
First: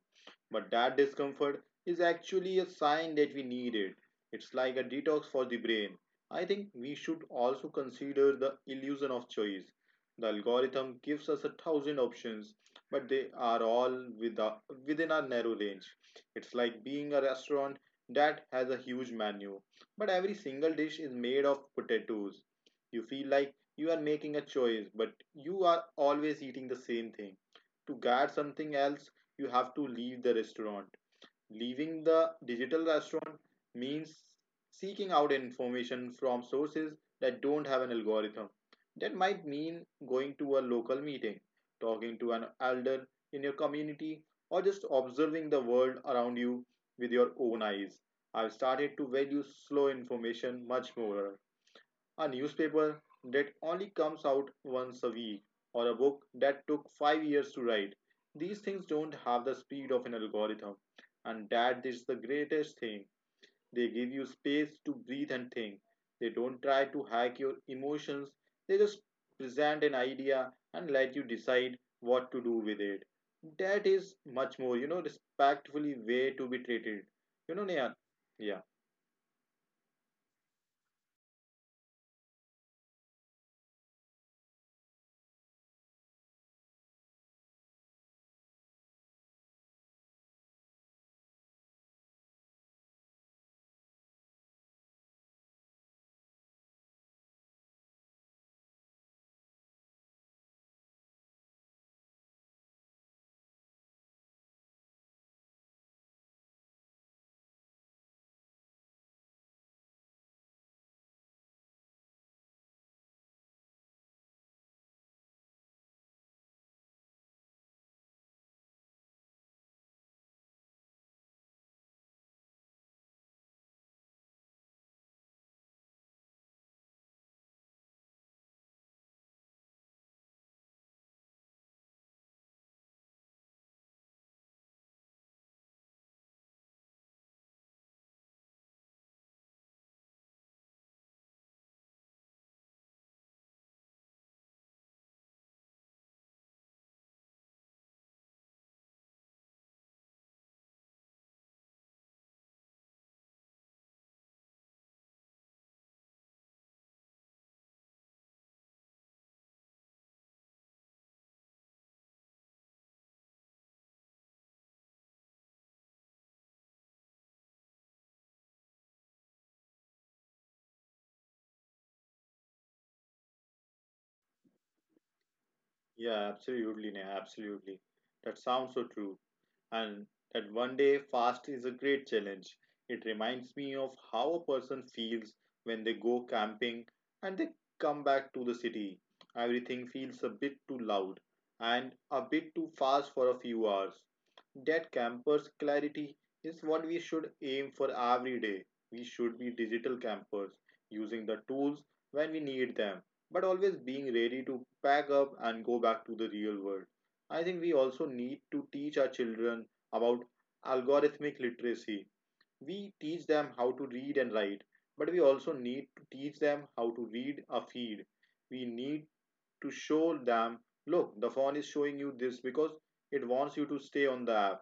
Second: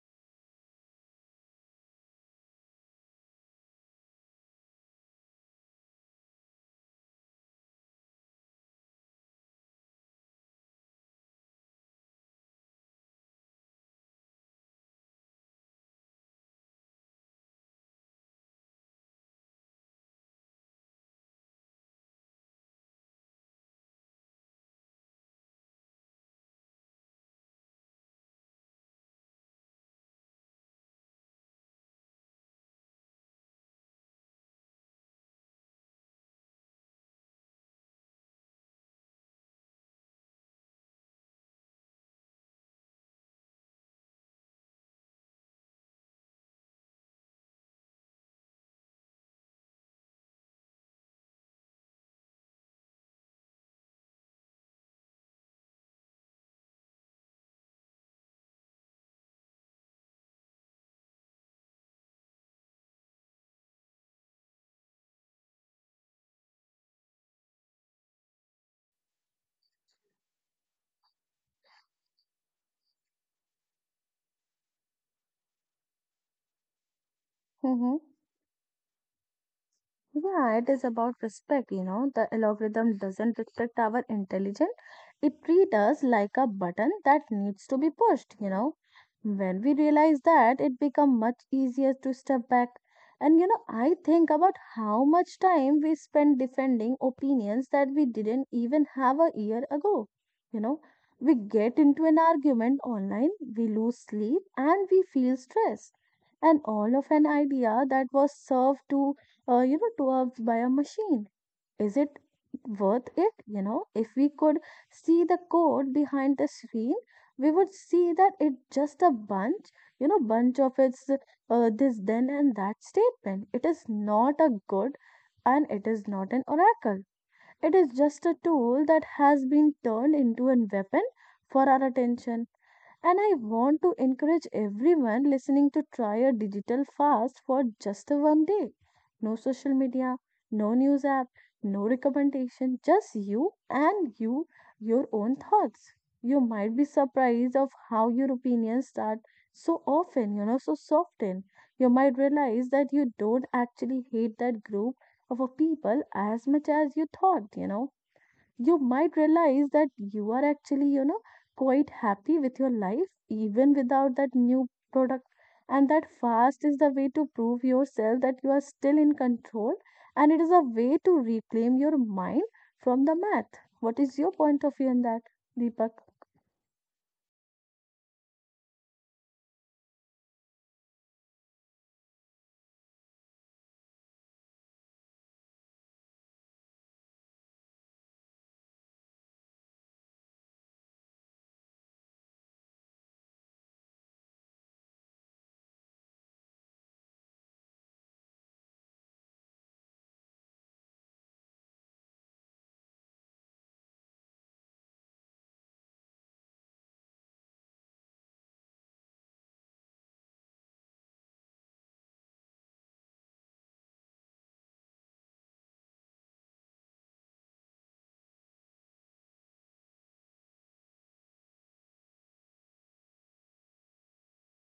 Speaker 2: But that discomfort is actually a sign that we need it. It's like a detox for the brain. I think we should also consider the illusion of choice. The algorithm gives us a thousand options, but they are all with a- within a narrow range. It's like being a restaurant that has a huge menu, but every single dish is made of potatoes. You feel like you are making a choice, but you are always eating the same thing. To get something else, you have to leave the restaurant. Leaving the digital restaurant means seeking out information from sources that don't have an algorithm. That might mean going to a local meeting, talking to an elder in your community, or just observing the world around you with your own eyes. I've started to value slow information much more, a newspaper that only comes out once a week, or a book that took five years to write. These things don't have the speed of an algorithm, and that is the greatest thing. They give you space to breathe and think. They don't try to hack your emotions, they just present an idea and let you decide what to do with it. That is much more, you know, respectfully way to be treated. You know,
Speaker 1: Mm-hmm.
Speaker 2: Neha? Yeah,
Speaker 1: Yeah, it is about respect, you know. The algorithm doesn't respect our intelligence. It treats us like a button that needs to be pushed, you know. When we realize that, it becomes much easier to step back. And, you know, I think about how much time we spend defending opinions that we didn't even have a year ago. You know, we get into an argument online, we lose sleep, and we feel stressed, and all of an idea that was served to, uh, you know, to us by a machine. Is it worth it? You know, if we could see the code behind the screen, we would see that it's just a bunch, you know, bunch of its uh, this, then, and that statement. It is not a good and it is not an oracle. It is just a tool that has been turned into a weapon for our attention. And I want to encourage everyone listening to try a digital fast for just one day. No social media, no news app, no recommendation, just you and you, your own thoughts. You might be surprised of how your opinions start so often, you know, so soften. You might realize that you don't actually hate that group of a people as much as you thought, you know you might realize that you are actually, you know, quite happy with your life even without that new product. And that fast is the way to prove yourself that you are still in control, and it is a way to reclaim your mind from the math. What is your point of view on that, Deepak?
Speaker 2: yeah, absolutely, Neha, absolutely. That sounds so true. And that one day fast is a great challenge. It reminds me of how a person feels when they go camping and they come back to the city. Everything feels a bit too loud and a bit too fast for a few hours. That campus clarity is what we should aim for every day. We should be digital campers, using the tools when we need them, but always being ready to pack up and go back to the real world. I think we also need to teach our children about algorithmic literacy. We teach them how to read and write, but we also need to teach them how to read a feed. We need to show them, look, the phone is showing you this because it wants you to stay on the app.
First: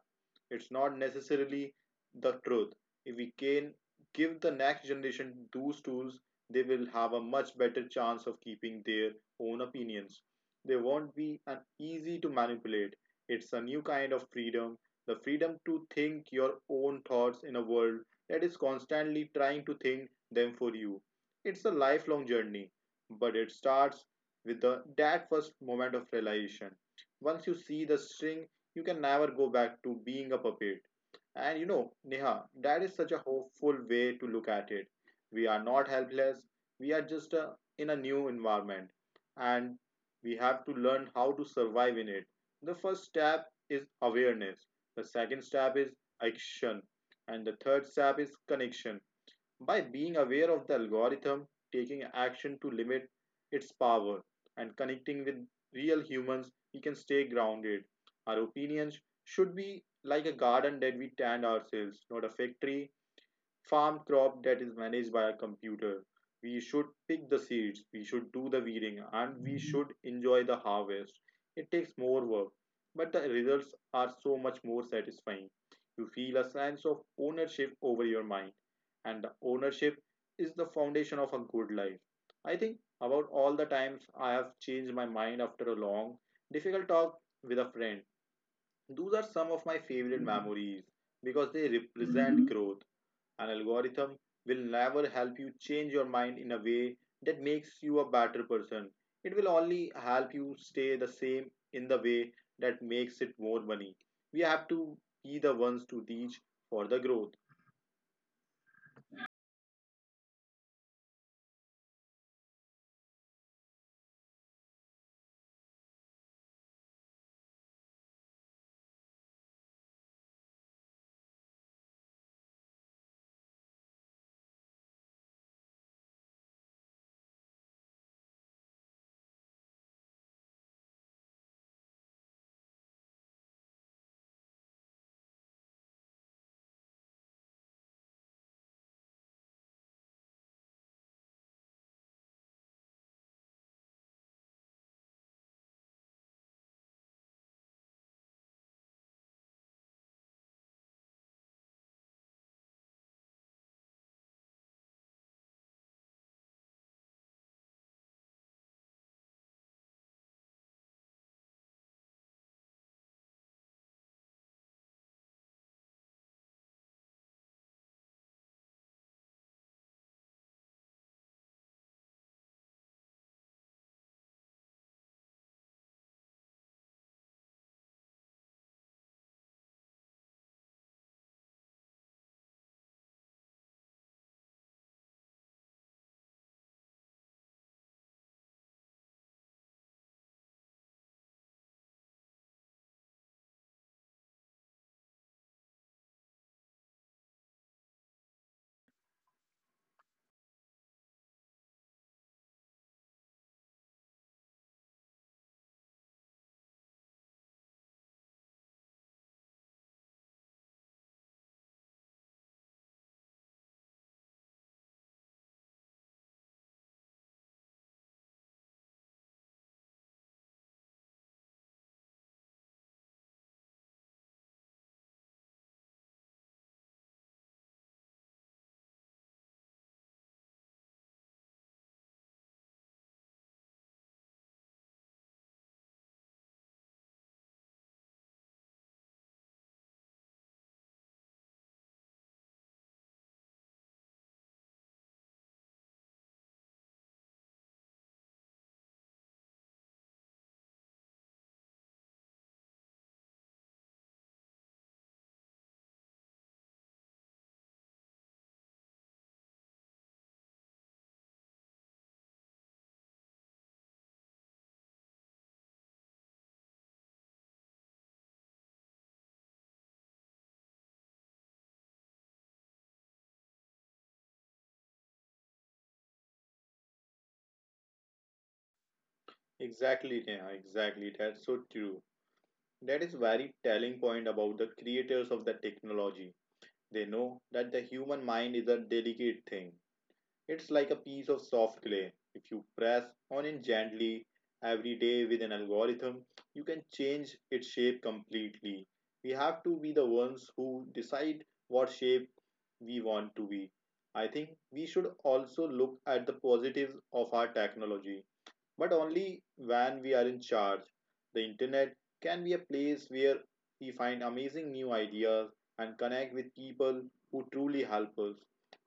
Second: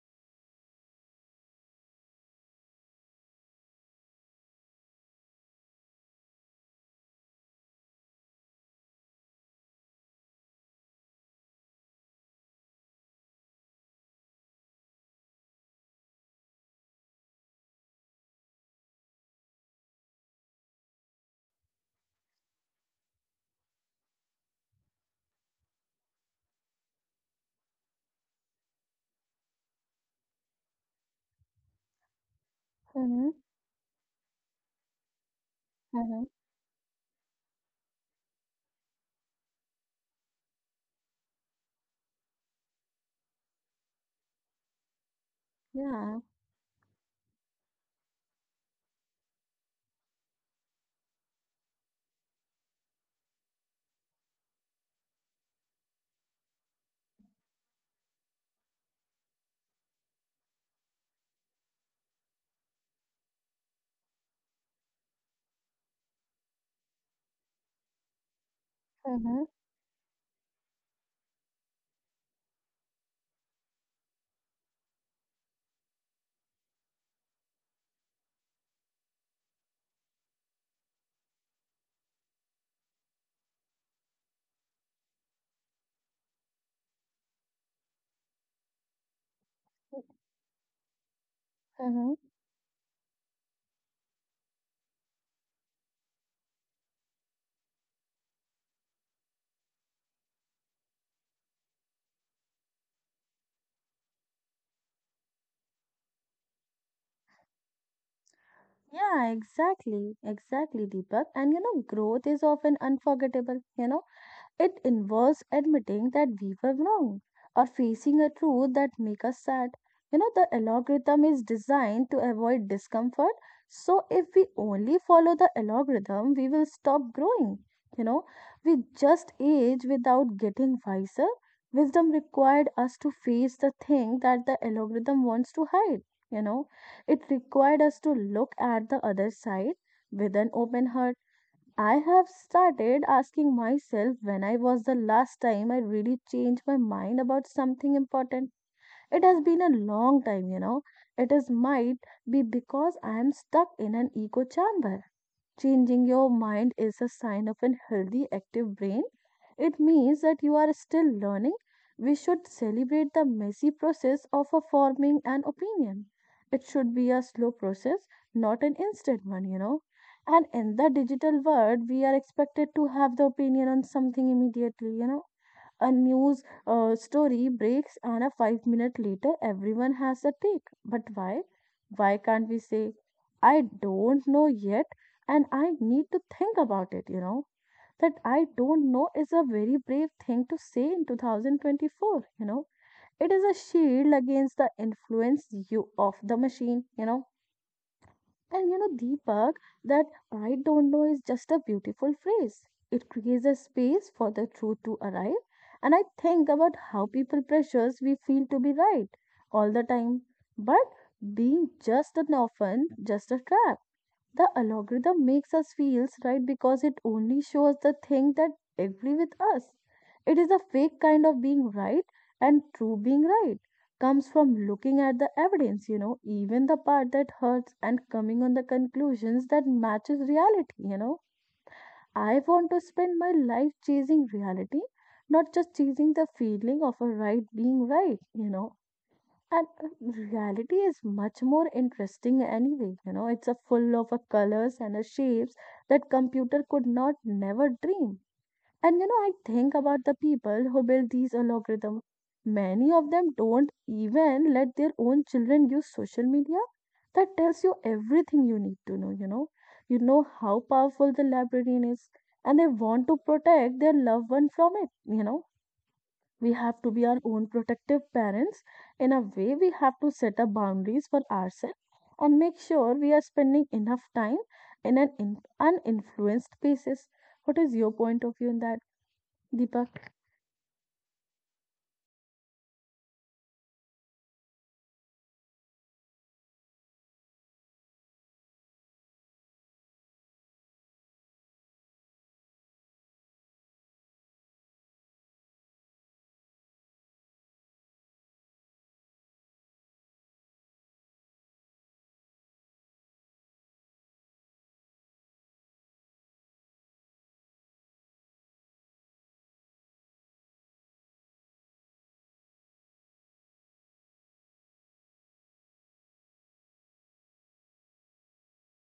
Speaker 2: It's not necessarily the truth. If we can give the next generation those tools, they will have a much better chance of keeping their own opinions. They won't be an easy to manipulate. It's a new kind of freedom, the freedom to think your own thoughts in a world that is constantly trying to think them for you. It's a lifelong journey, but it starts with the that first moment of realization. Once you see the string, you can never go back to being a puppet. And you know, Neha, that is such a
Speaker 1: Mm-hmm.
Speaker 2: hopeful way to look at it. We are not
Speaker 1: Mm-hmm.
Speaker 2: helpless, we are just uh, in a new environment, and we have to learn how to survive in it. The first step is awareness, the second step is
Speaker 1: Yeah.
Speaker 2: action, and the third step is connection. By being aware of the algorithm, taking action to limit its power, and connecting with real humans, we can stay grounded. Our opinions should be like a garden that we tend ourselves, not a factory farm crop that is managed by a computer. We should pick the seeds, we should do the weeding,
Speaker 1: Mm-hmm.
Speaker 2: and we should enjoy the harvest. It takes more work, but the results are so much more satisfying. You feel a sense of ownership over your mind, and the ownership is the foundation of a good life. I think about all the times I have changed my mind after a long, difficult talk with a friend. Those are some of my favorite memories because they
Speaker 1: Mm-hmm.
Speaker 2: represent growth. An algorithm will never help you change your mind in a way that makes you a better person. It will only help you stay the same in the way that makes it more money. We have to be the ones to reach for the growth.
Speaker 1: Yeah, exactly. Exactly, Deepak. And you know, growth is often unforgettable. You know, it involves admitting that we were wrong or facing a truth that makes us sad. You know, the algorithm is designed to avoid discomfort. So, if we only follow the algorithm, we will stop growing. You know, we just age without getting wiser. Wisdom required us to face the thing that the algorithm wants to hide. You know, it required us to look at the other side with an open heart. I have started asking myself when I was the last time I really changed my mind about something important. It has been a long time, you know. It is might be because I am stuck in an echo chamber. Changing your mind is a sign of a healthy, active brain. It means that you are still learning. We should celebrate the messy process of a forming an opinion. It should be a slow process, not an instant one, you know. And in the digital world, we are expected to have the opinion on something immediately, you know, a news uh, story breaks and a five minute later everyone has a take. But why why can't we say I don't know yet and I need to think about it you know That I don't know is a very brave thing to say in two thousand twenty-four, you know. It is a shield against the influence you of the machine, you know. And you know, Deepak, that I don't know is just a beautiful phrase. It creates a space for the truth to arrive. And I think about how people pressures we feel to be right all the time. But being just an orphan, just a trap. The algorithm makes us feel right because it only shows the thing that agree with us. It is a fake kind of being right, and true being right comes from looking at the evidence, you know, even the part that hurts, and coming on the conclusions that matches reality, you know. I want to spend my life chasing reality, not just chasing the feeling of a right being right, you know. And uh, reality is much more interesting anyway. You know, it's a full of a colors and a shapes that computer could not never dream. And you know, I think about the people who build these algorithms. Many of them don't even let their own children use social media. That tells you everything you need to know, you know. You know how powerful the librarian is, and they want to protect their loved one from it, you know. We have to be our own protective parents. In a way, we have to set up boundaries for ourselves and make sure we are spending enough time in an in- uninfluenced basis. What is your point of view in that, Deepak?
Speaker 2: Exactly, Neha, exactly. That's so true. That is very telling point about the creators of the technology. They know that the human mind is a delicate thing. It's like a piece of soft clay. If you press on it gently every day with an algorithm, you can change its shape completely. We have to be the ones who decide what shape we want to be. I think we should also look at the positives of our technology, but only when we are in charge. The internet can be a place where we find amazing new ideas and connect with people who truly help us.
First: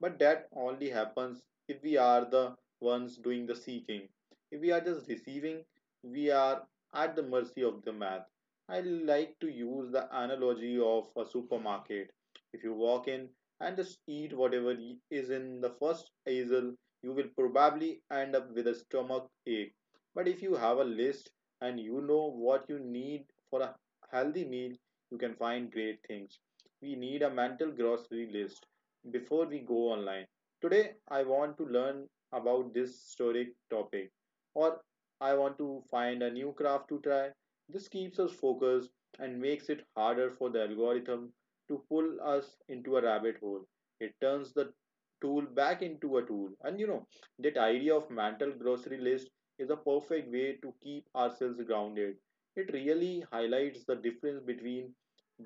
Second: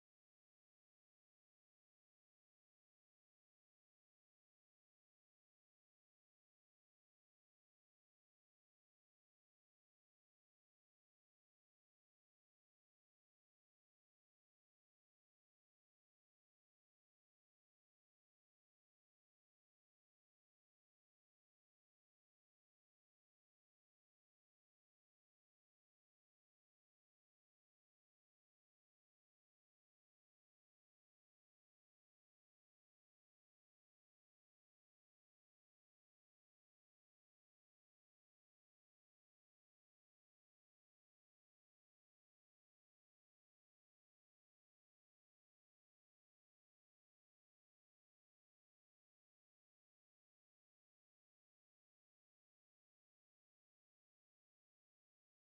Speaker 2: But that only happens if we are the ones doing the seeking. If we are just receiving, we are at the mercy of the math. I like to use the analogy of a supermarket. If you walk in and just eat whatever is in the first aisle, you will probably end up with a stomach ache but if you have a list and you know what you need for a healthy meal, you can find great things. We need a mental grocery list before we go online. Today, I want to learn about this historic topic, or I want to find a new craft to try. This keeps us focused and makes it harder for the algorithm to pull us into a rabbit hole. It turns the tool back into a tool. And you know, that idea of mental grocery list is a perfect way to keep ourselves grounded. It really highlights the difference between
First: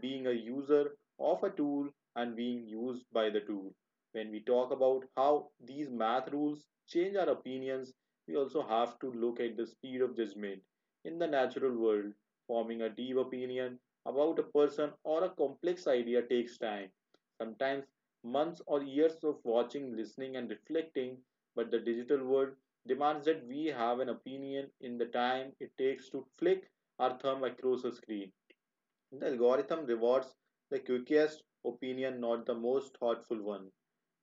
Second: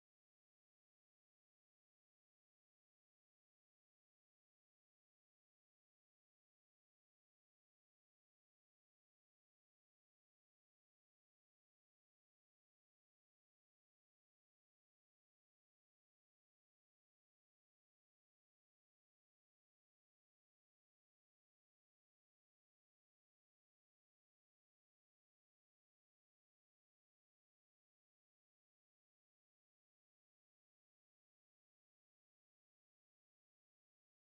Speaker 2: being a user of a tool and being used by the tool. When we talk about how these math rules change our opinions, we also have to look at the speed of judgment. In the natural world, forming a deep opinion about a person or a complex idea takes time, sometimes months or years of watching, listening, and reflecting. But the digital world demands that we have an opinion in the time it takes to flick our thumb across a screen. The algorithm rewards the quickest opinion, not the most thoughtful one.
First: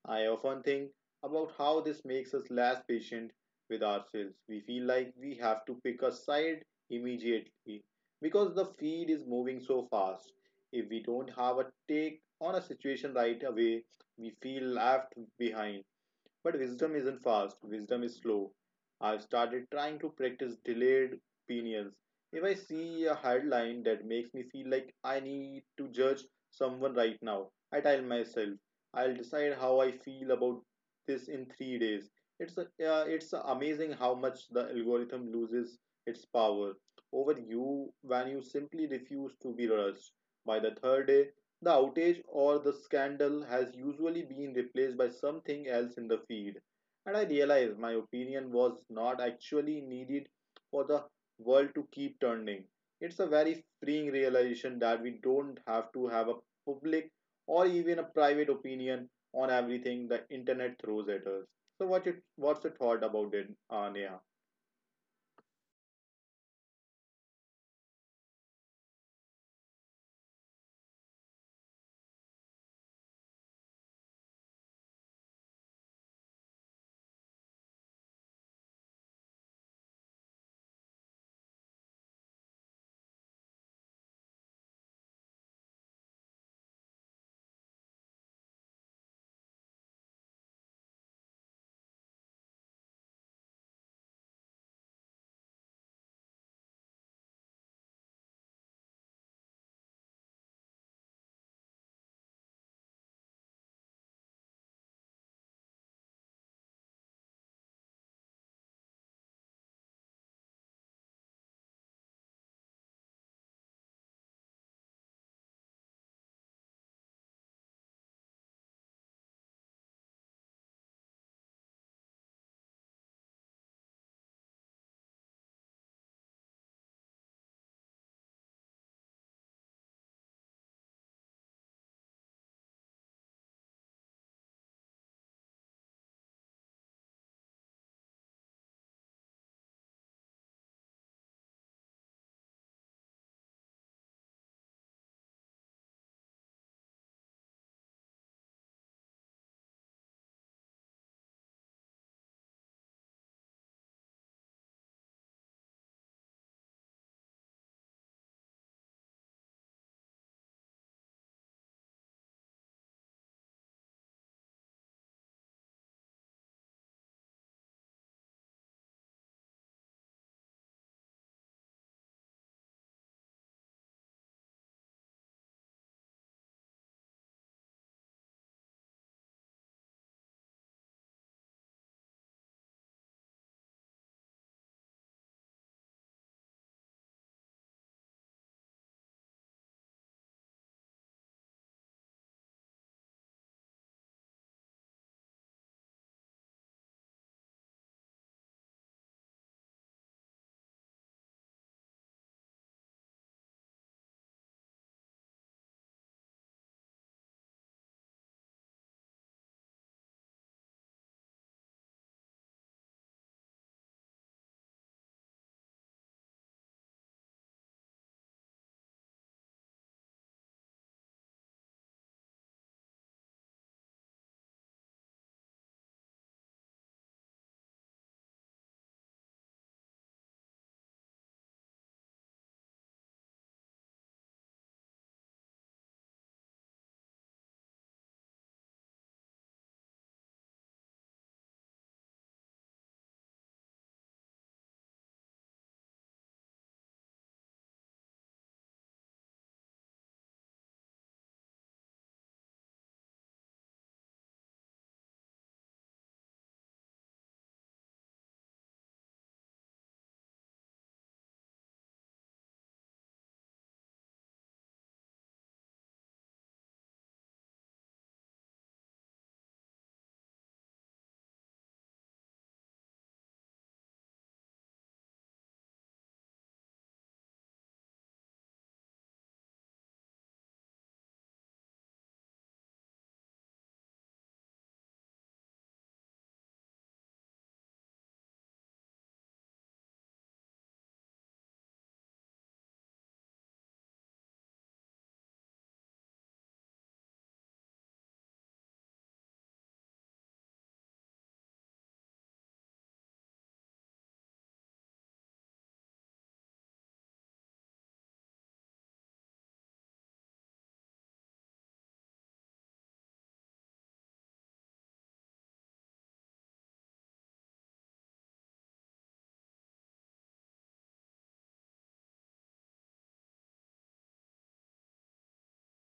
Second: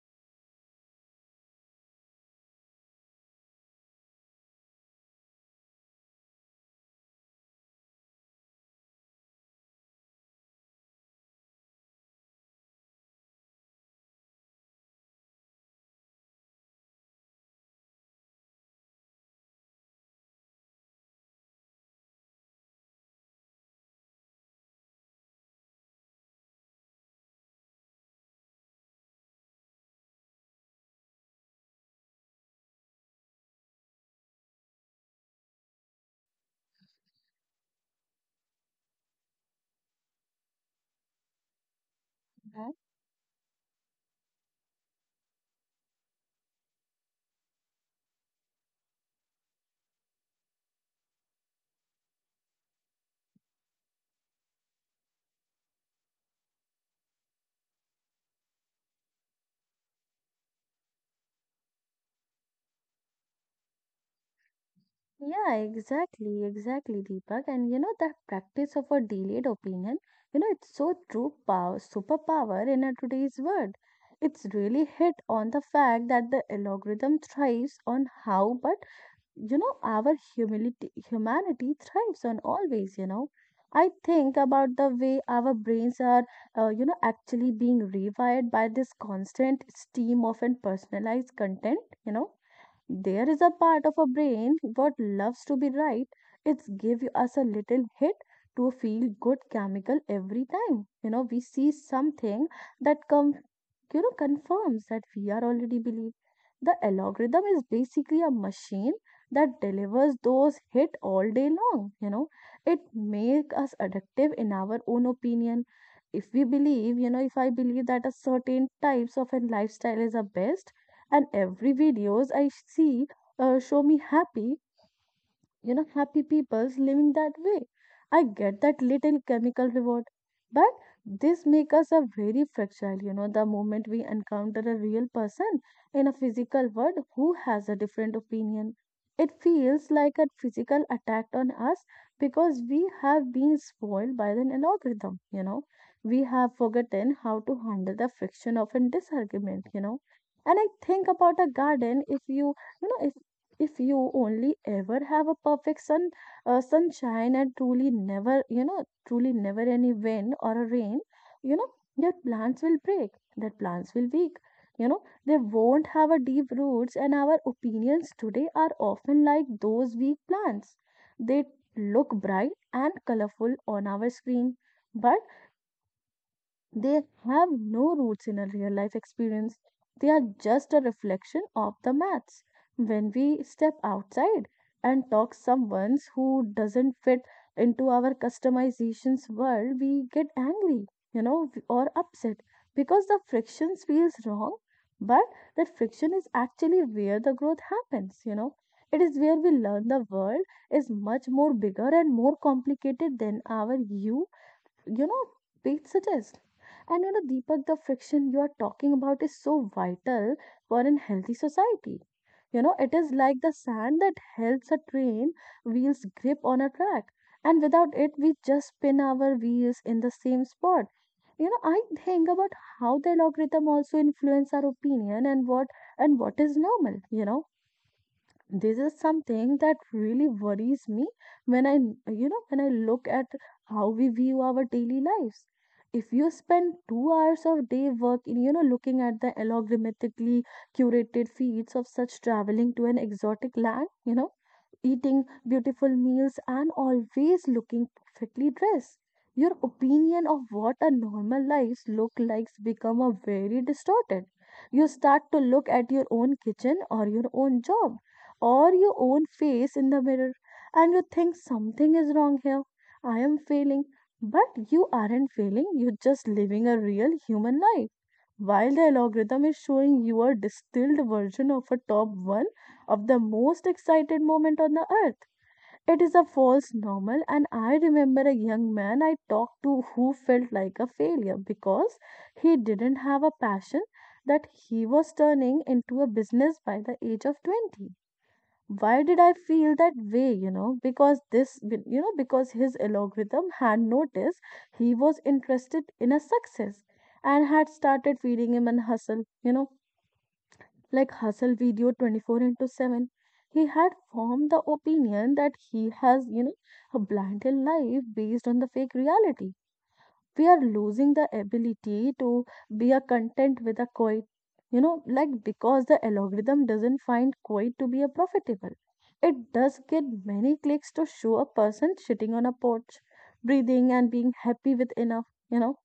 Speaker 2: I often think about how this makes us less patient with ourselves. We feel like we have to pick a side immediately because the feed is moving so fast. If we don't have a take on a situation right away, we feel left behind. But wisdom isn't fast, wisdom is slow. I've started trying to practice delayed opinions. If I see a headline that makes me feel like I need to judge someone right now, I tell myself, I'll decide how I feel about this in three days. It's, uh, it's amazing how much the algorithm loses its power over you when you simply refuse to be rushed. By the third day, the outage or the
Speaker 1: Mhm.
Speaker 2: scandal has usually been replaced by something else in the feed, and I realized my opinion was not actually needed for the world to keep turning. It's a very freeing realization that we don't have to have a public or even a private opinion on everything the internet throws at us. So, what it, what's your thought about it, uh, Neha?
Speaker 1: Yeah, exactly, exactly, Deepak. And you know, that practice of a delayed opinion, you know, it's so true power, superpower in a today's world. It's really hit on the fact that the algorithm thrives on how, but you know our humility humanity thrives on always, you know. I think about the way our brains are uh, you know actually being rewired by this constant stream of and personalized content, you know. There is a part of our brain what loves to be right. It's give us a little hit to feel good chemical every time. You know, we see something that com- you know confirms that we are already believe. The algorithm is basically a machine that delivers those hit all day long. You know, it make us addictive in our own opinion. If we believe, you know, if I believe that a certain types of a lifestyle is the best and every videos I see, uh, show me happy, you know, happy people's living that way, I get that little chemical reward. But this make us a very fragile, you know. The moment we encounter a real person in a physical world who has a different opinion, it feels like a physical attack on us, because we have been spoiled by an algorithm, you know. We have forgotten how to handle the friction of a disagreement, you know. And I think about a garden. if you you know if you only ever have a perfect sun uh, sunshine and truly never you know truly never any wind or a rain, you know, their plants will break their plants will weak, you know. They won't have a deep roots, and our opinions today are often like those weak plants. They look bright and colorful on our screen, but they have no roots in a real life experience. They are just a reflection of the maths. When we step outside and talk someone who doesn't fit into our customizations world, we get angry, you know, or upset because the friction feels wrong. But that friction is actually where the growth happens, you know. It is where we learn the world is much more bigger and more complicated than our you, you know, it suggests. And you know, Deepak, the friction you are talking about is so vital for a healthy society. You know, it is like the sand that helps a train wheels grip on a track. And without it, we just spin our wheels in the same spot. You know, I think about how the algorithm also influence our opinion and what and what is normal, you know. This is something that really worries me when I, you know, when I look at how we view our daily lives. If you spend two hours of day work in, you know, looking at the algorithmically curated feeds of such traveling to an exotic land, you know, eating beautiful meals, and always looking perfectly dressed. Your opinion of what a normal life looks like become a very distorted. You start to look at your own kitchen or your own job or your own face in the mirror, and you think something is wrong here. I am failing. But you aren't failing, you're just living a real human life while the algorithm is showing you a distilled version of a top one of the most excited moment on the earth. It is a false normal, and I remember a young man I talked to who felt like a failure because he didn't have a passion that he was turning into a business by the age of twenty. Why did I feel that way? You know, because this, you know, because his algorithm had noticed he was interested in a success and had started feeding him an hustle, you know, like hustle video twenty-four into seven. He had formed the opinion that he has, you know, a blinded life based on the fake reality. We are losing the ability to be a content with a quiet, you know, like because the algorithm doesn't find quiet to be a profitable. It does get many clicks to show a person sitting on a porch breathing and being happy with enough, you know.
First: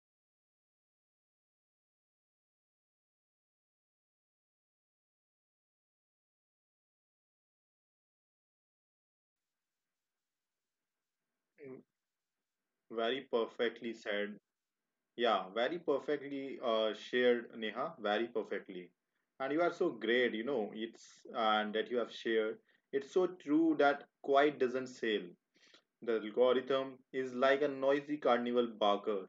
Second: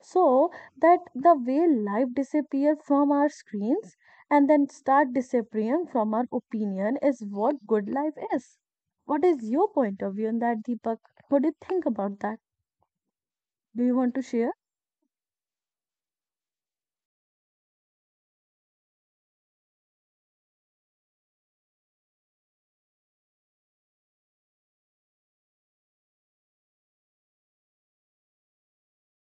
Speaker 1: So, that the way life disappear from our screens and then start disappearing from our opinion is what good life is. What is your point of view on that, Deepak? What do you
Speaker 2: Mm.
Speaker 1: think about that?
Speaker 2: Very
Speaker 1: Do
Speaker 2: perfectly
Speaker 1: you want to
Speaker 2: said.
Speaker 1: share?
Speaker 2: Yeah, very perfectly uh, shared, Neha, very perfectly. And you are so great, you know, it's and that you have shared. It's so true that quite doesn't sell. The algorithm is like a noisy carnival barker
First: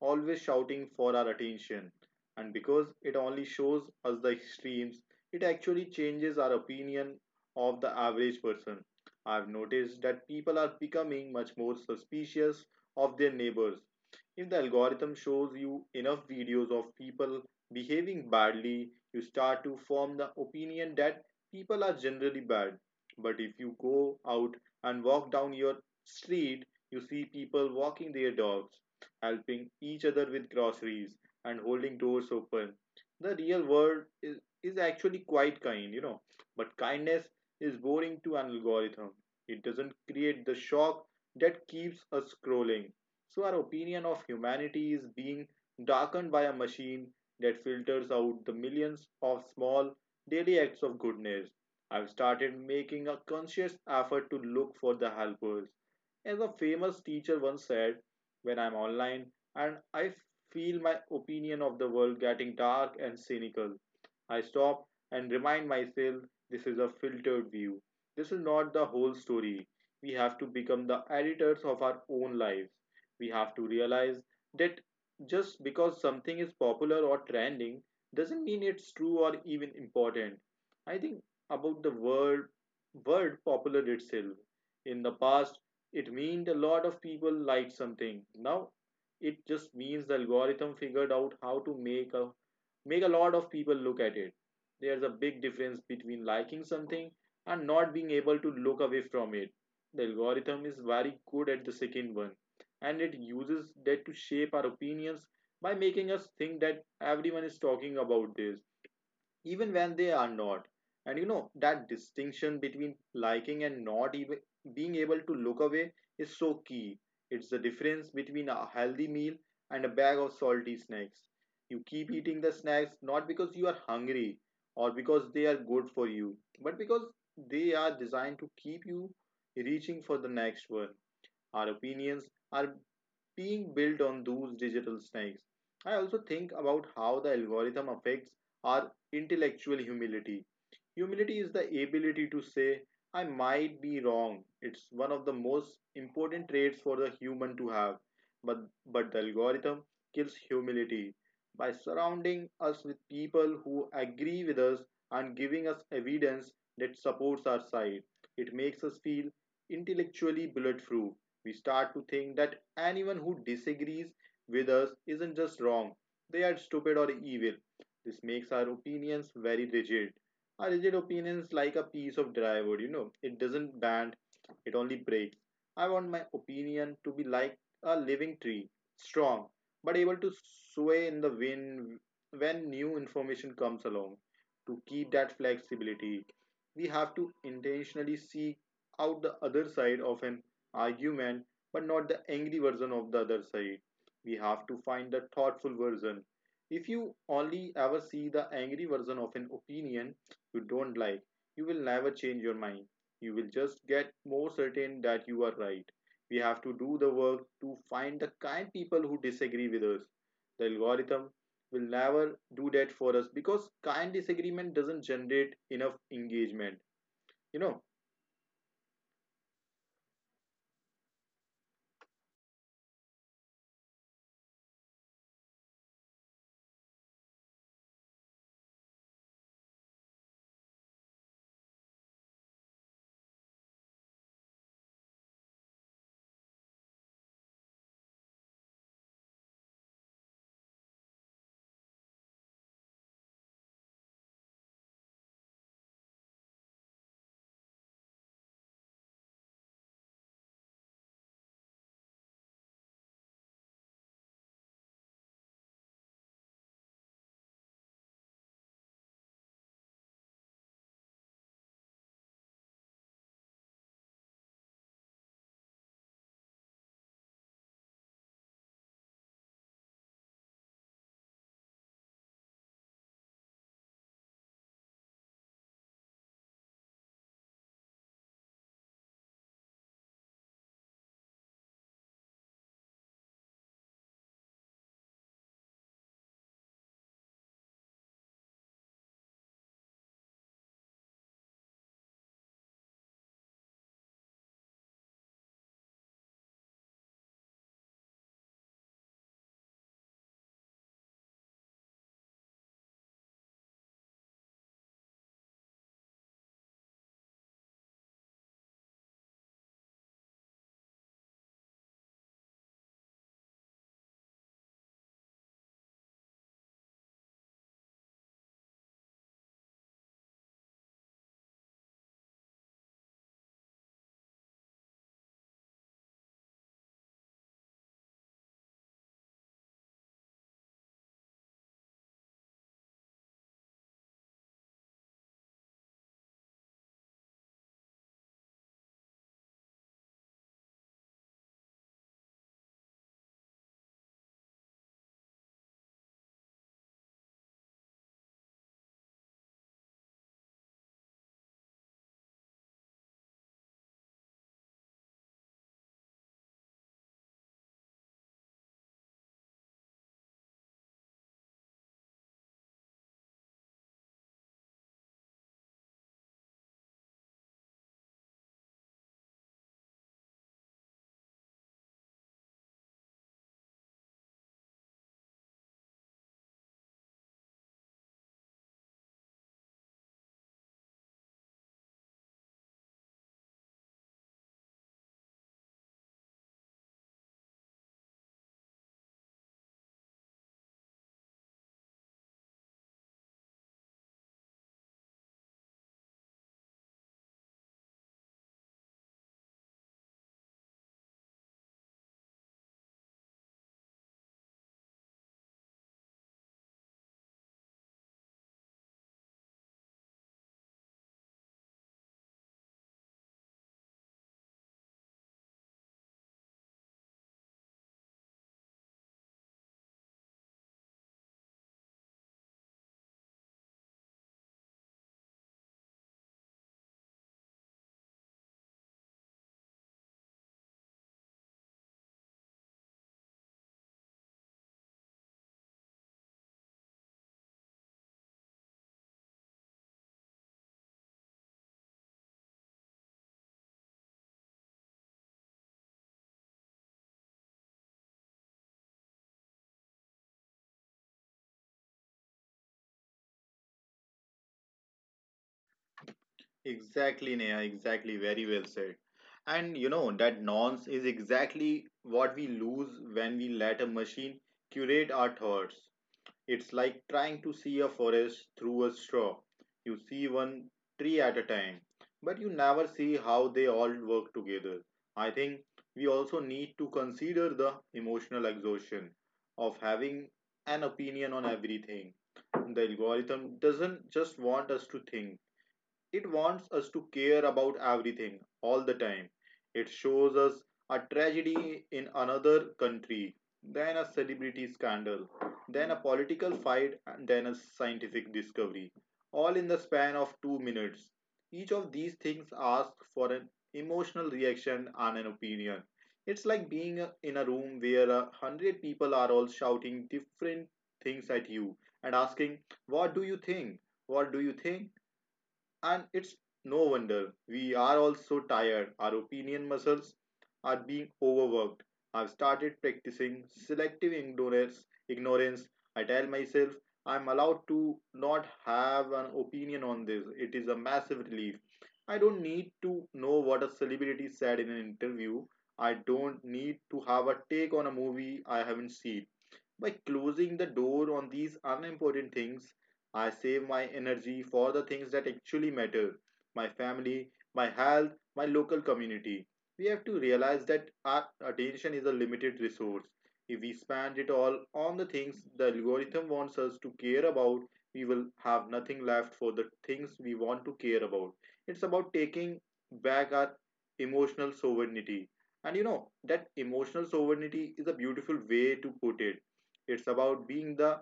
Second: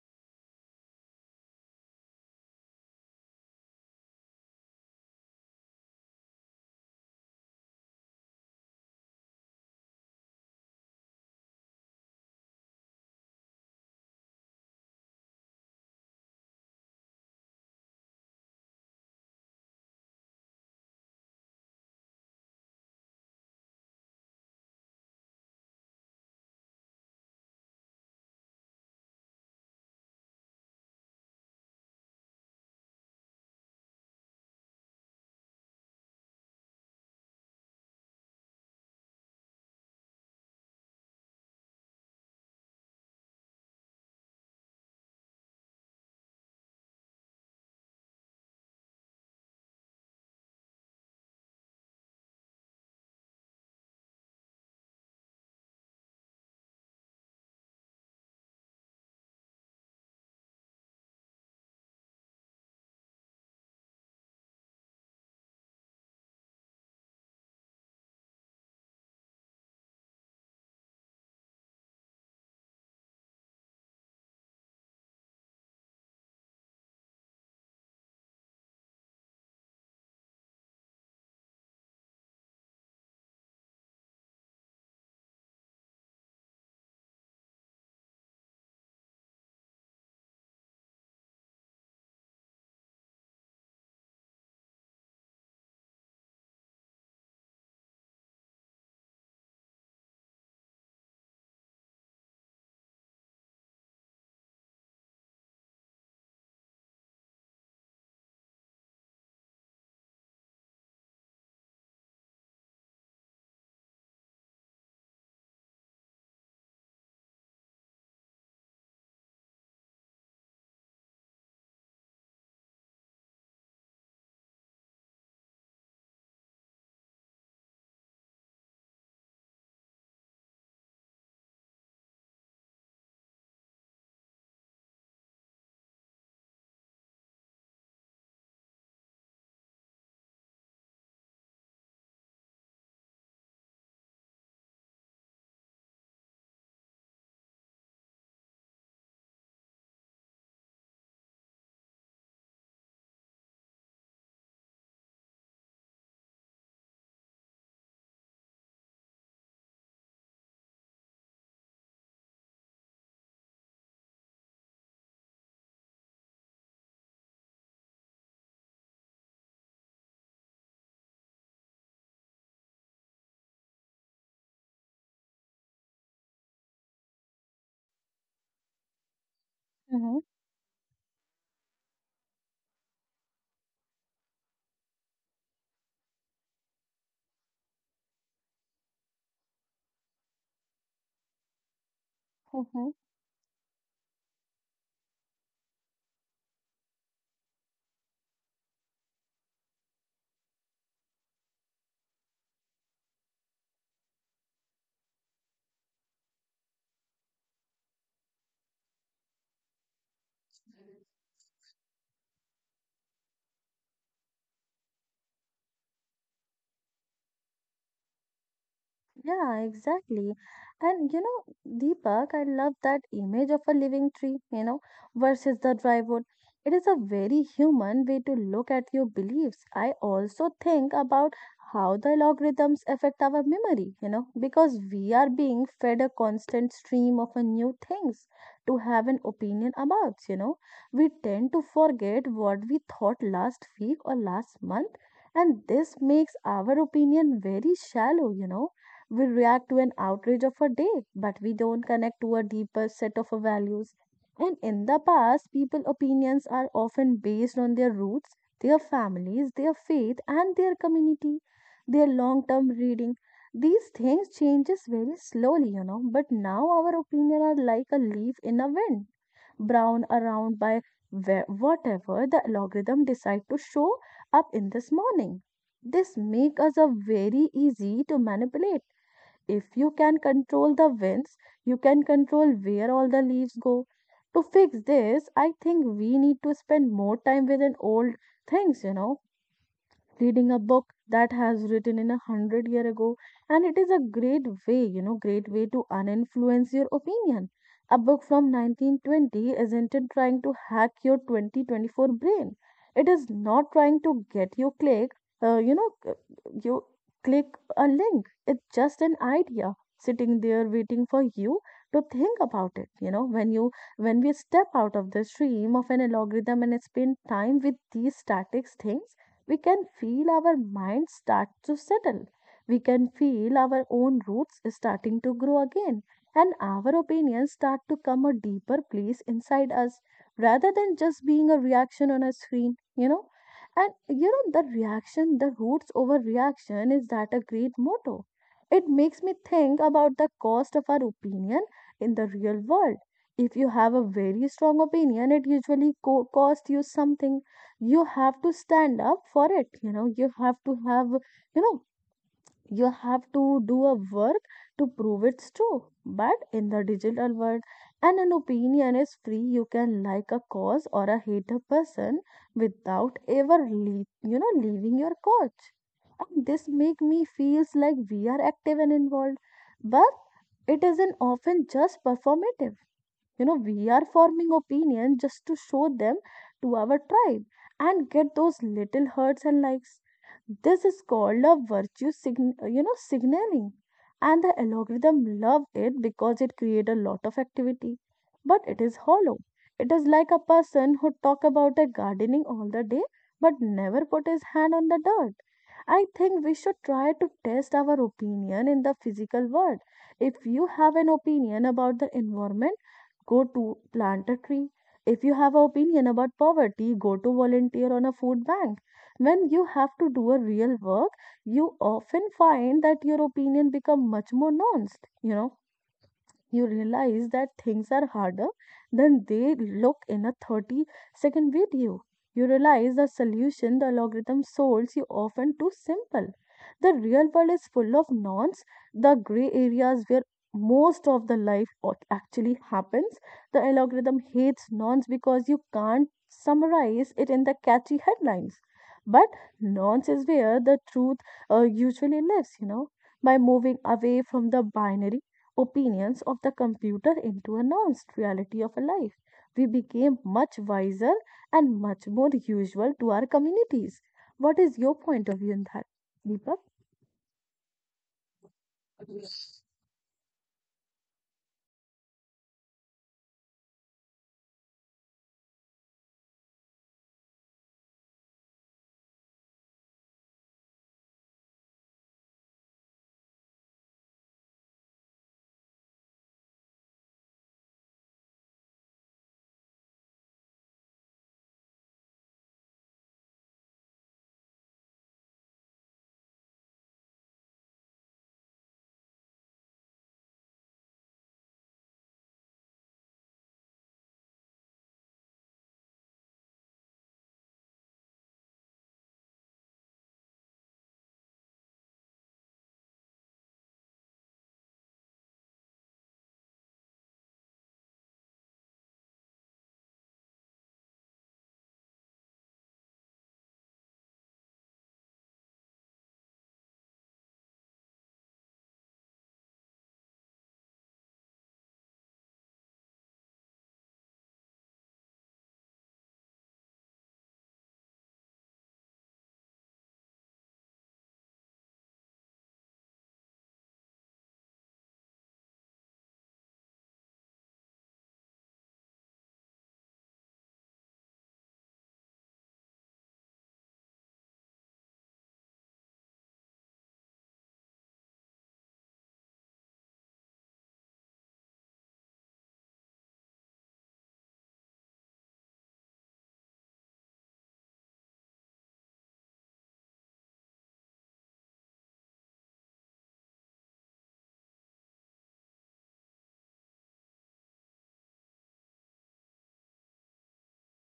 Speaker 2: always shouting for our attention. And because it only shows us the extremes, it actually changes our opinion of the average person. I've noticed that people are becoming much more suspicious of their neighbors. If the algorithm shows you enough videos of people behaving badly, you start to form the opinion that people are generally bad. But if you go out and walk down your street, you see people walking their dogs, helping each other with groceries, and holding doors open. The real world is, is actually quite kind, you know. But kindness is boring to an algorithm. It doesn't create the shock that keeps us scrolling. So, our opinion of humanity is being darkened by a machine that filters out the millions of small daily acts of goodness. I've started making a conscious effort to look for the helpers. As a famous teacher once said, when I'm online, and I feel my opinion of the world getting dark and cynical. I stop and remind myself this is a filtered view. This is not the whole story. We have to become the editors of our own lives. We have to realize that just because something is popular or trending doesn't mean it's true or even important. I think about the word word popular itself. In the past, it meant a lot of people liked something now it just means the algorithm figured out how to make a make a lot of people look at it. There's a big difference between liking something and not being able to look away from it. The algorithm is very good at the second one, and it uses that to shape our opinions by making us think that everyone is talking about this even when they are not. And you know, that distinction between liking and not even being able to look away is so key. It's the difference between a healthy meal and a bag of salty snacks. You keep eating the snacks not because you are hungry or because they are good for you, but because they are designed to keep you reaching for the next one. Our opinions are being built on those digital snakes. I also think about how the algorithm affects our intellectual humility. Humility is the ability to say, I might be wrong. It's one of the most important traits for the human to have. But, but the algorithm kills humility by surrounding us with people who agree with us and giving us evidence that supports our side. It makes us feel intellectually bulletproof. We start to think that anyone who disagrees with us isn't just wrong, they are stupid or evil. This makes our opinions very rigid. Our rigid opinions like a piece of dry wood, you know, it doesn't bend, it only breaks. I want my opinion to be like a living tree, strong, but able
Speaker 1: Mhm.
Speaker 2: to sway in the wind when new information comes along. To keep that flexibility, we have to intentionally seek out the other side of an argument but not the angry
Speaker 1: Uh
Speaker 2: version
Speaker 1: huh.
Speaker 2: of the other side. We have to find the thoughtful version. If you only ever see the angry version of an opinion you don't like, you will never change your mind. You will just get more certain that you are right. We have to do the work to find the kind people who disagree with us. The algorithm will never do that for us because kind disagreement doesn't generate enough engagement. You know,
Speaker 1: Yeah, exactly. And you know, Deepak, I love that image of a living tree, you know, versus the dry wood. It is a very human way to look at your beliefs. I also think about how the algorithms affect our memory, you know, because we are being fed a constant stream of uh, new things to have an opinion about, you know. We tend to forget what we thought last week or last month, and this makes our opinion very shallow, you know. We react to an outrage of a day, but we don't connect to a deeper set of values. And in the past, people opinions are often based on their roots, their families, their faith, and their community, their long-term reading. These things changes very slowly, you know, but now our opinion are like a leaf in a wind, brown around by where- whatever the algorithm decide to show up in this morning. This make us a very easy to manipulate. If you can control the winds, you can control where all the leaves go. To fix this, I think we need to spend more time with an old things, you know, reading a book that has written in a hundred year ago, and it is a great way, you know great way to uninfluence your opinion. A book from nineteen twenty isn't it trying to hack your twenty twenty-four brain. It is not trying to get you click, uh, you know uh, you click a link. It's just an idea sitting there waiting for you to think about it, you know. When you when we step out of the stream of an algorithm and spend time with these statics things, we can feel our mind start to settle. We can feel our own roots starting to grow again, and our opinions start to come a deeper place inside us rather than just being a reaction on a screen, you know. And, you know, the reaction, the roots over reaction is that a great motto. It makes me think about the cost of our opinion in the real world. If you have a very strong opinion, it usually co- costs you something, you have to stand up for it, you know you have to have, you know you have to do a work to prove it's true. But in the digital world, and an opinion is free, you can like a cause or a hate a person without ever leave, you know leaving your couch, and this make me feels like we are active and involved, but it isn't often just performative. You know, we are forming opinion just to show them to our tribe and get those little hurts and likes. This is called a virtue sign, you know, signaling. And the algorithm love it because it creates a lot of activity. But it is hollow. It is like a person who talk about a gardening all the day but never put his hand on the dirt. I think we should try to test our opinion in the physical world. If you have an opinion about the environment, go to plant a tree. If you have an opinion about poverty, go to volunteer on a food bank. When you have to do a real work, you often find that your opinion become much more nuanced, you know you realize that things are harder than they look in a thirty second video. You realize the solution the algorithm solves you often too simple. The real world is full of nonce, the gray areas where most of the life o- actually happens. The algorithm hates nonce because you can't summarize it in the catchy headlines. But nonce is where the truth uh, usually lives, you know by moving away from the binary opinions of the computer into a nuanced reality of a life. We became much wiser and much more usual to our communities. What is your point of view on that, Deepak?
Speaker 2: Exactly, Neha, exactly. Very well said. And you know, that nonce is exactly what we lose when we let a machine curate our thoughts. It's like trying to see a forest through a straw. You see one tree at a time, but you never see how they all work together. I think we also need to consider the emotional exhaustion of having an opinion on everything. The algorithm doesn't just want us to think, it wants us to care about everything all the time. It shows us a tragedy in another country, then a celebrity scandal, then a political fight, and then a scientific discovery, all in the span of two minutes. Each of these things asks for an emotional reaction and an opinion. It's like being in a room where a hundred people are all shouting different things at you and asking, what do you think? What do you think? And it's no wonder we are all so tired. Our opinion muscles are being overworked. I've started practicing selective ignorance. Ignorance. I tell myself I'm allowed to not have an opinion on this. It is a massive relief. I don't need to know what a celebrity said in an interview. I don't need to have a take on a movie I haven't seen. By closing the door on these unimportant things, I save my energy for the things that actually matter, my family, my health, my local community. We have to realize that our attention is a limited resource. If we spend it all on the things the algorithm wants us to care about, we will have nothing left for the things we want to care about. It's about taking back our emotional sovereignty. And you know, that emotional sovereignty is a beautiful way to put it. It's about being the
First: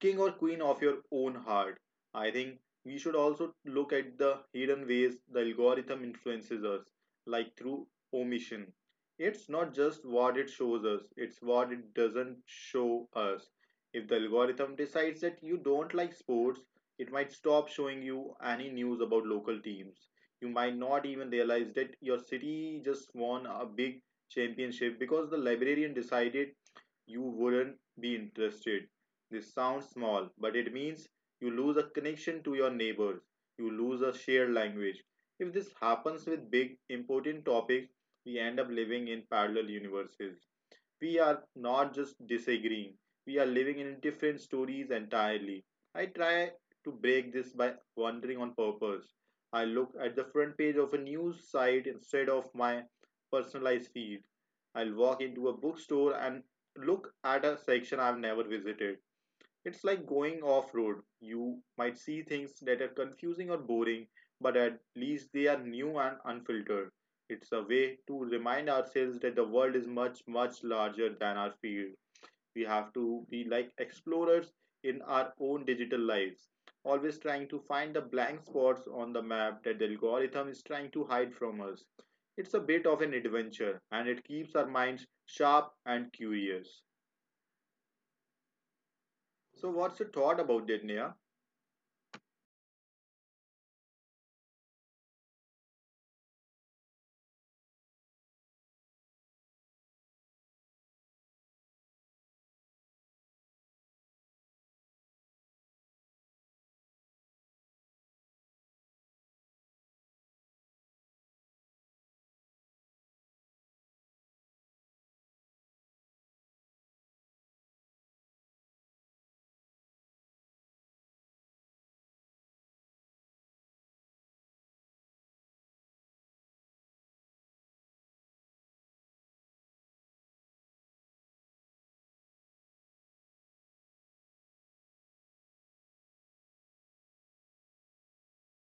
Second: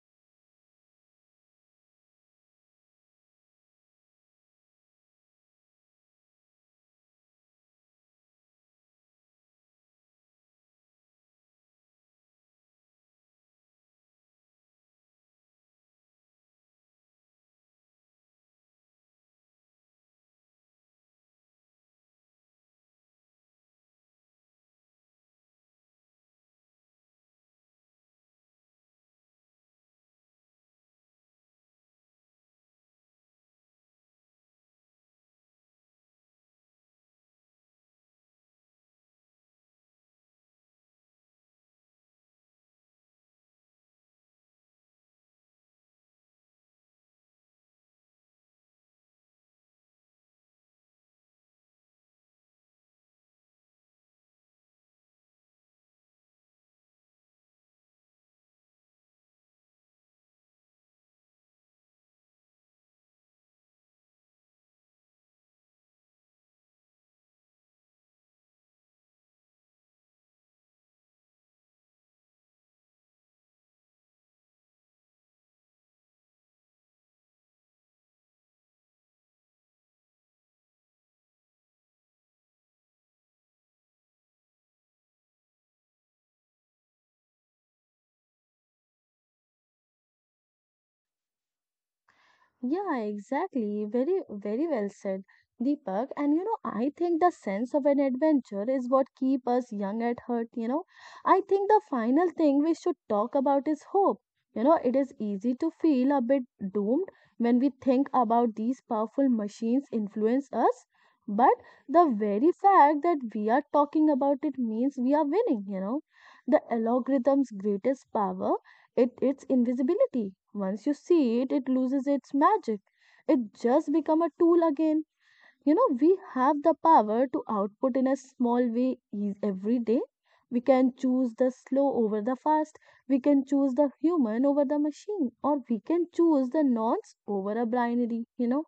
Speaker 2: king or queen of your own heart. I think we should also look at the hidden ways the algorithm influences us, like through omission. It's not just what it shows us, it's what it doesn't show us. If the algorithm decides that you don't like sports, it might stop showing you any news about local teams. You might not even realize that your city just won a big championship because the librarian decided you wouldn't be interested. This sounds small, but it means you lose a connection to your neighbors. You lose a shared language. If this happens with big, important topics, we end up living in parallel universes. We are not just disagreeing, we are living in different stories entirely. I try to break this by wandering on purpose. I look at the front page of a news site instead of my personalized feed. I'll walk into a bookstore and look at a section I've never visited. It's like going off road. You might see things that are confusing or boring, but at least they are new and unfiltered. It's a way to remind ourselves that the world is much, much larger than our field. We have to be like explorers in our own digital lives, always trying to find the blank spots on the map that the algorithm is trying to hide from us. It's a bit of an adventure and it keeps our minds sharp and curious. So, what's your thought about that, Neha?
Speaker 1: Yeah, exactly. Very, very well said, Deepak. And, you know, I think the sense of an adventure is what keep us young at heart, you know. I think the final thing we should talk about is hope. You know, it is easy to feel a bit doomed when we think about these powerful machines influence us, but the very fact that we are talking about it means we are winning, you know. The algorithm's greatest power, it, it's invisibility. Once you see it, it loses its magic. It just become a tool again. You know, we have the power to output in a small way is every day. We can choose the slow over the fast. We can choose the human over the machine, or we can choose the nonce over a binary. You know,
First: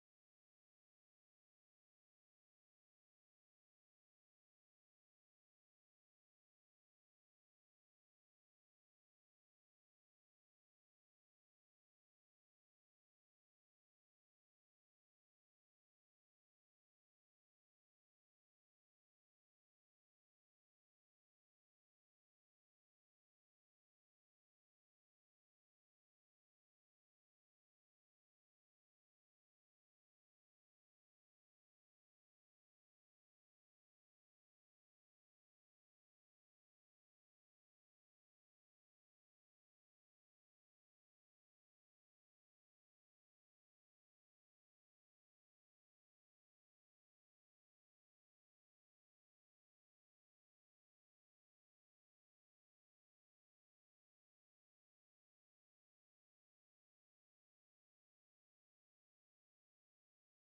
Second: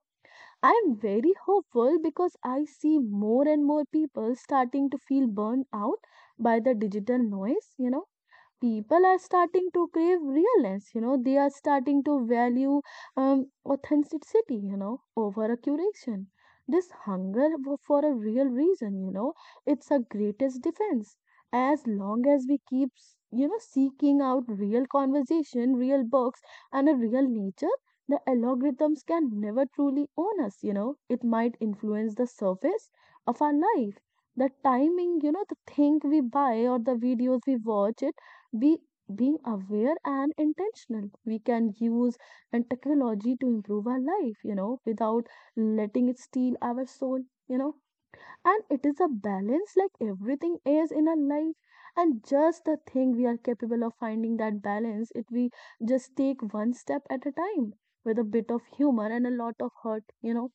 Speaker 1: I am very hopeful because I see more and more people starting to feel burned out by the digital noise. You know, people are starting to crave realness you know They are starting to value um, authenticity you know over a curation. This hunger w- for a real reason, you know it's a greatest defense as long as we keep s- you know seeking out real conversation, real books, and a real nature. The algorithms can never truly own us, you know it might influence the surface of our life, the timing, you know the thing we buy or the videos we watch it be, being aware and intentional we can use and technology to improve our life, you know without letting it steal our soul you know and it is a balance like everything is in our life, and just the thing we are capable of finding that balance if we just take one step at a time with a bit of humor and a lot of hurt you know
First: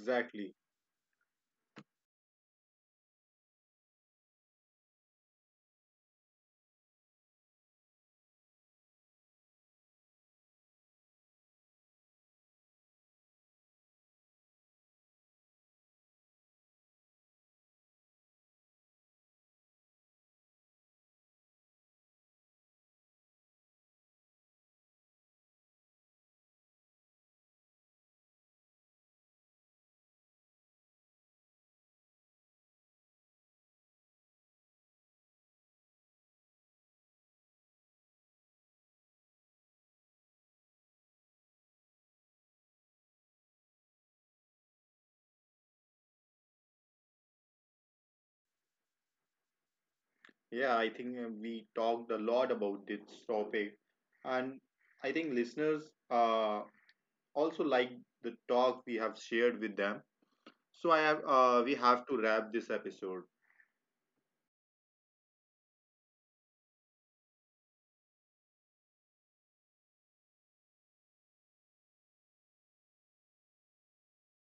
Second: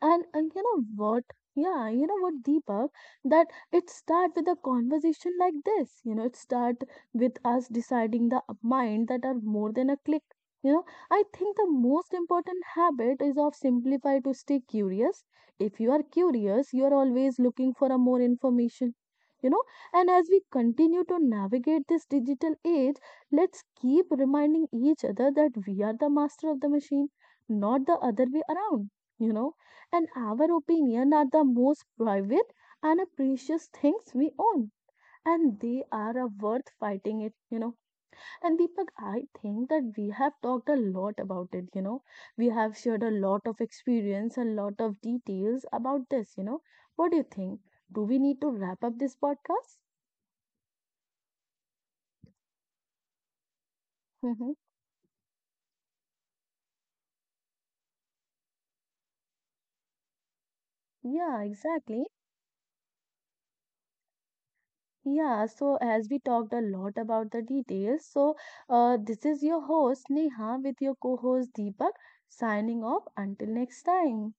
Speaker 1: And uh, you know what? Yeah, you know what, Deepak? That it start with a conversation like this. You know, it start with us deciding the mind that are more than a click. You know, I think the most important habit is of simplify to stay curious. If you are curious, you are always looking for a more information. You know, and as we continue to navigate this digital age, let's keep reminding each other that we are the master of the machine, not the other way around. You know and our opinion are the most private and precious things we own, and they are a worth fighting it you know And Deepak, I think that we have talked a lot about it you know We have shared a lot of experience, a lot of details about this you know What do you think? Do we need to wrap up this podcast?
Speaker 2: Yeah, I think uh, we talked a lot about this topic, and I think listeners uh, also like the talk we have shared with them. So I have
Speaker 1: Yeah,
Speaker 2: uh, we have
Speaker 1: exactly.
Speaker 2: to wrap this episode.
Speaker 1: Yeah, so as we talked a lot about the details, so uh, this is your host Neha with your co host Deepak signing off until next time.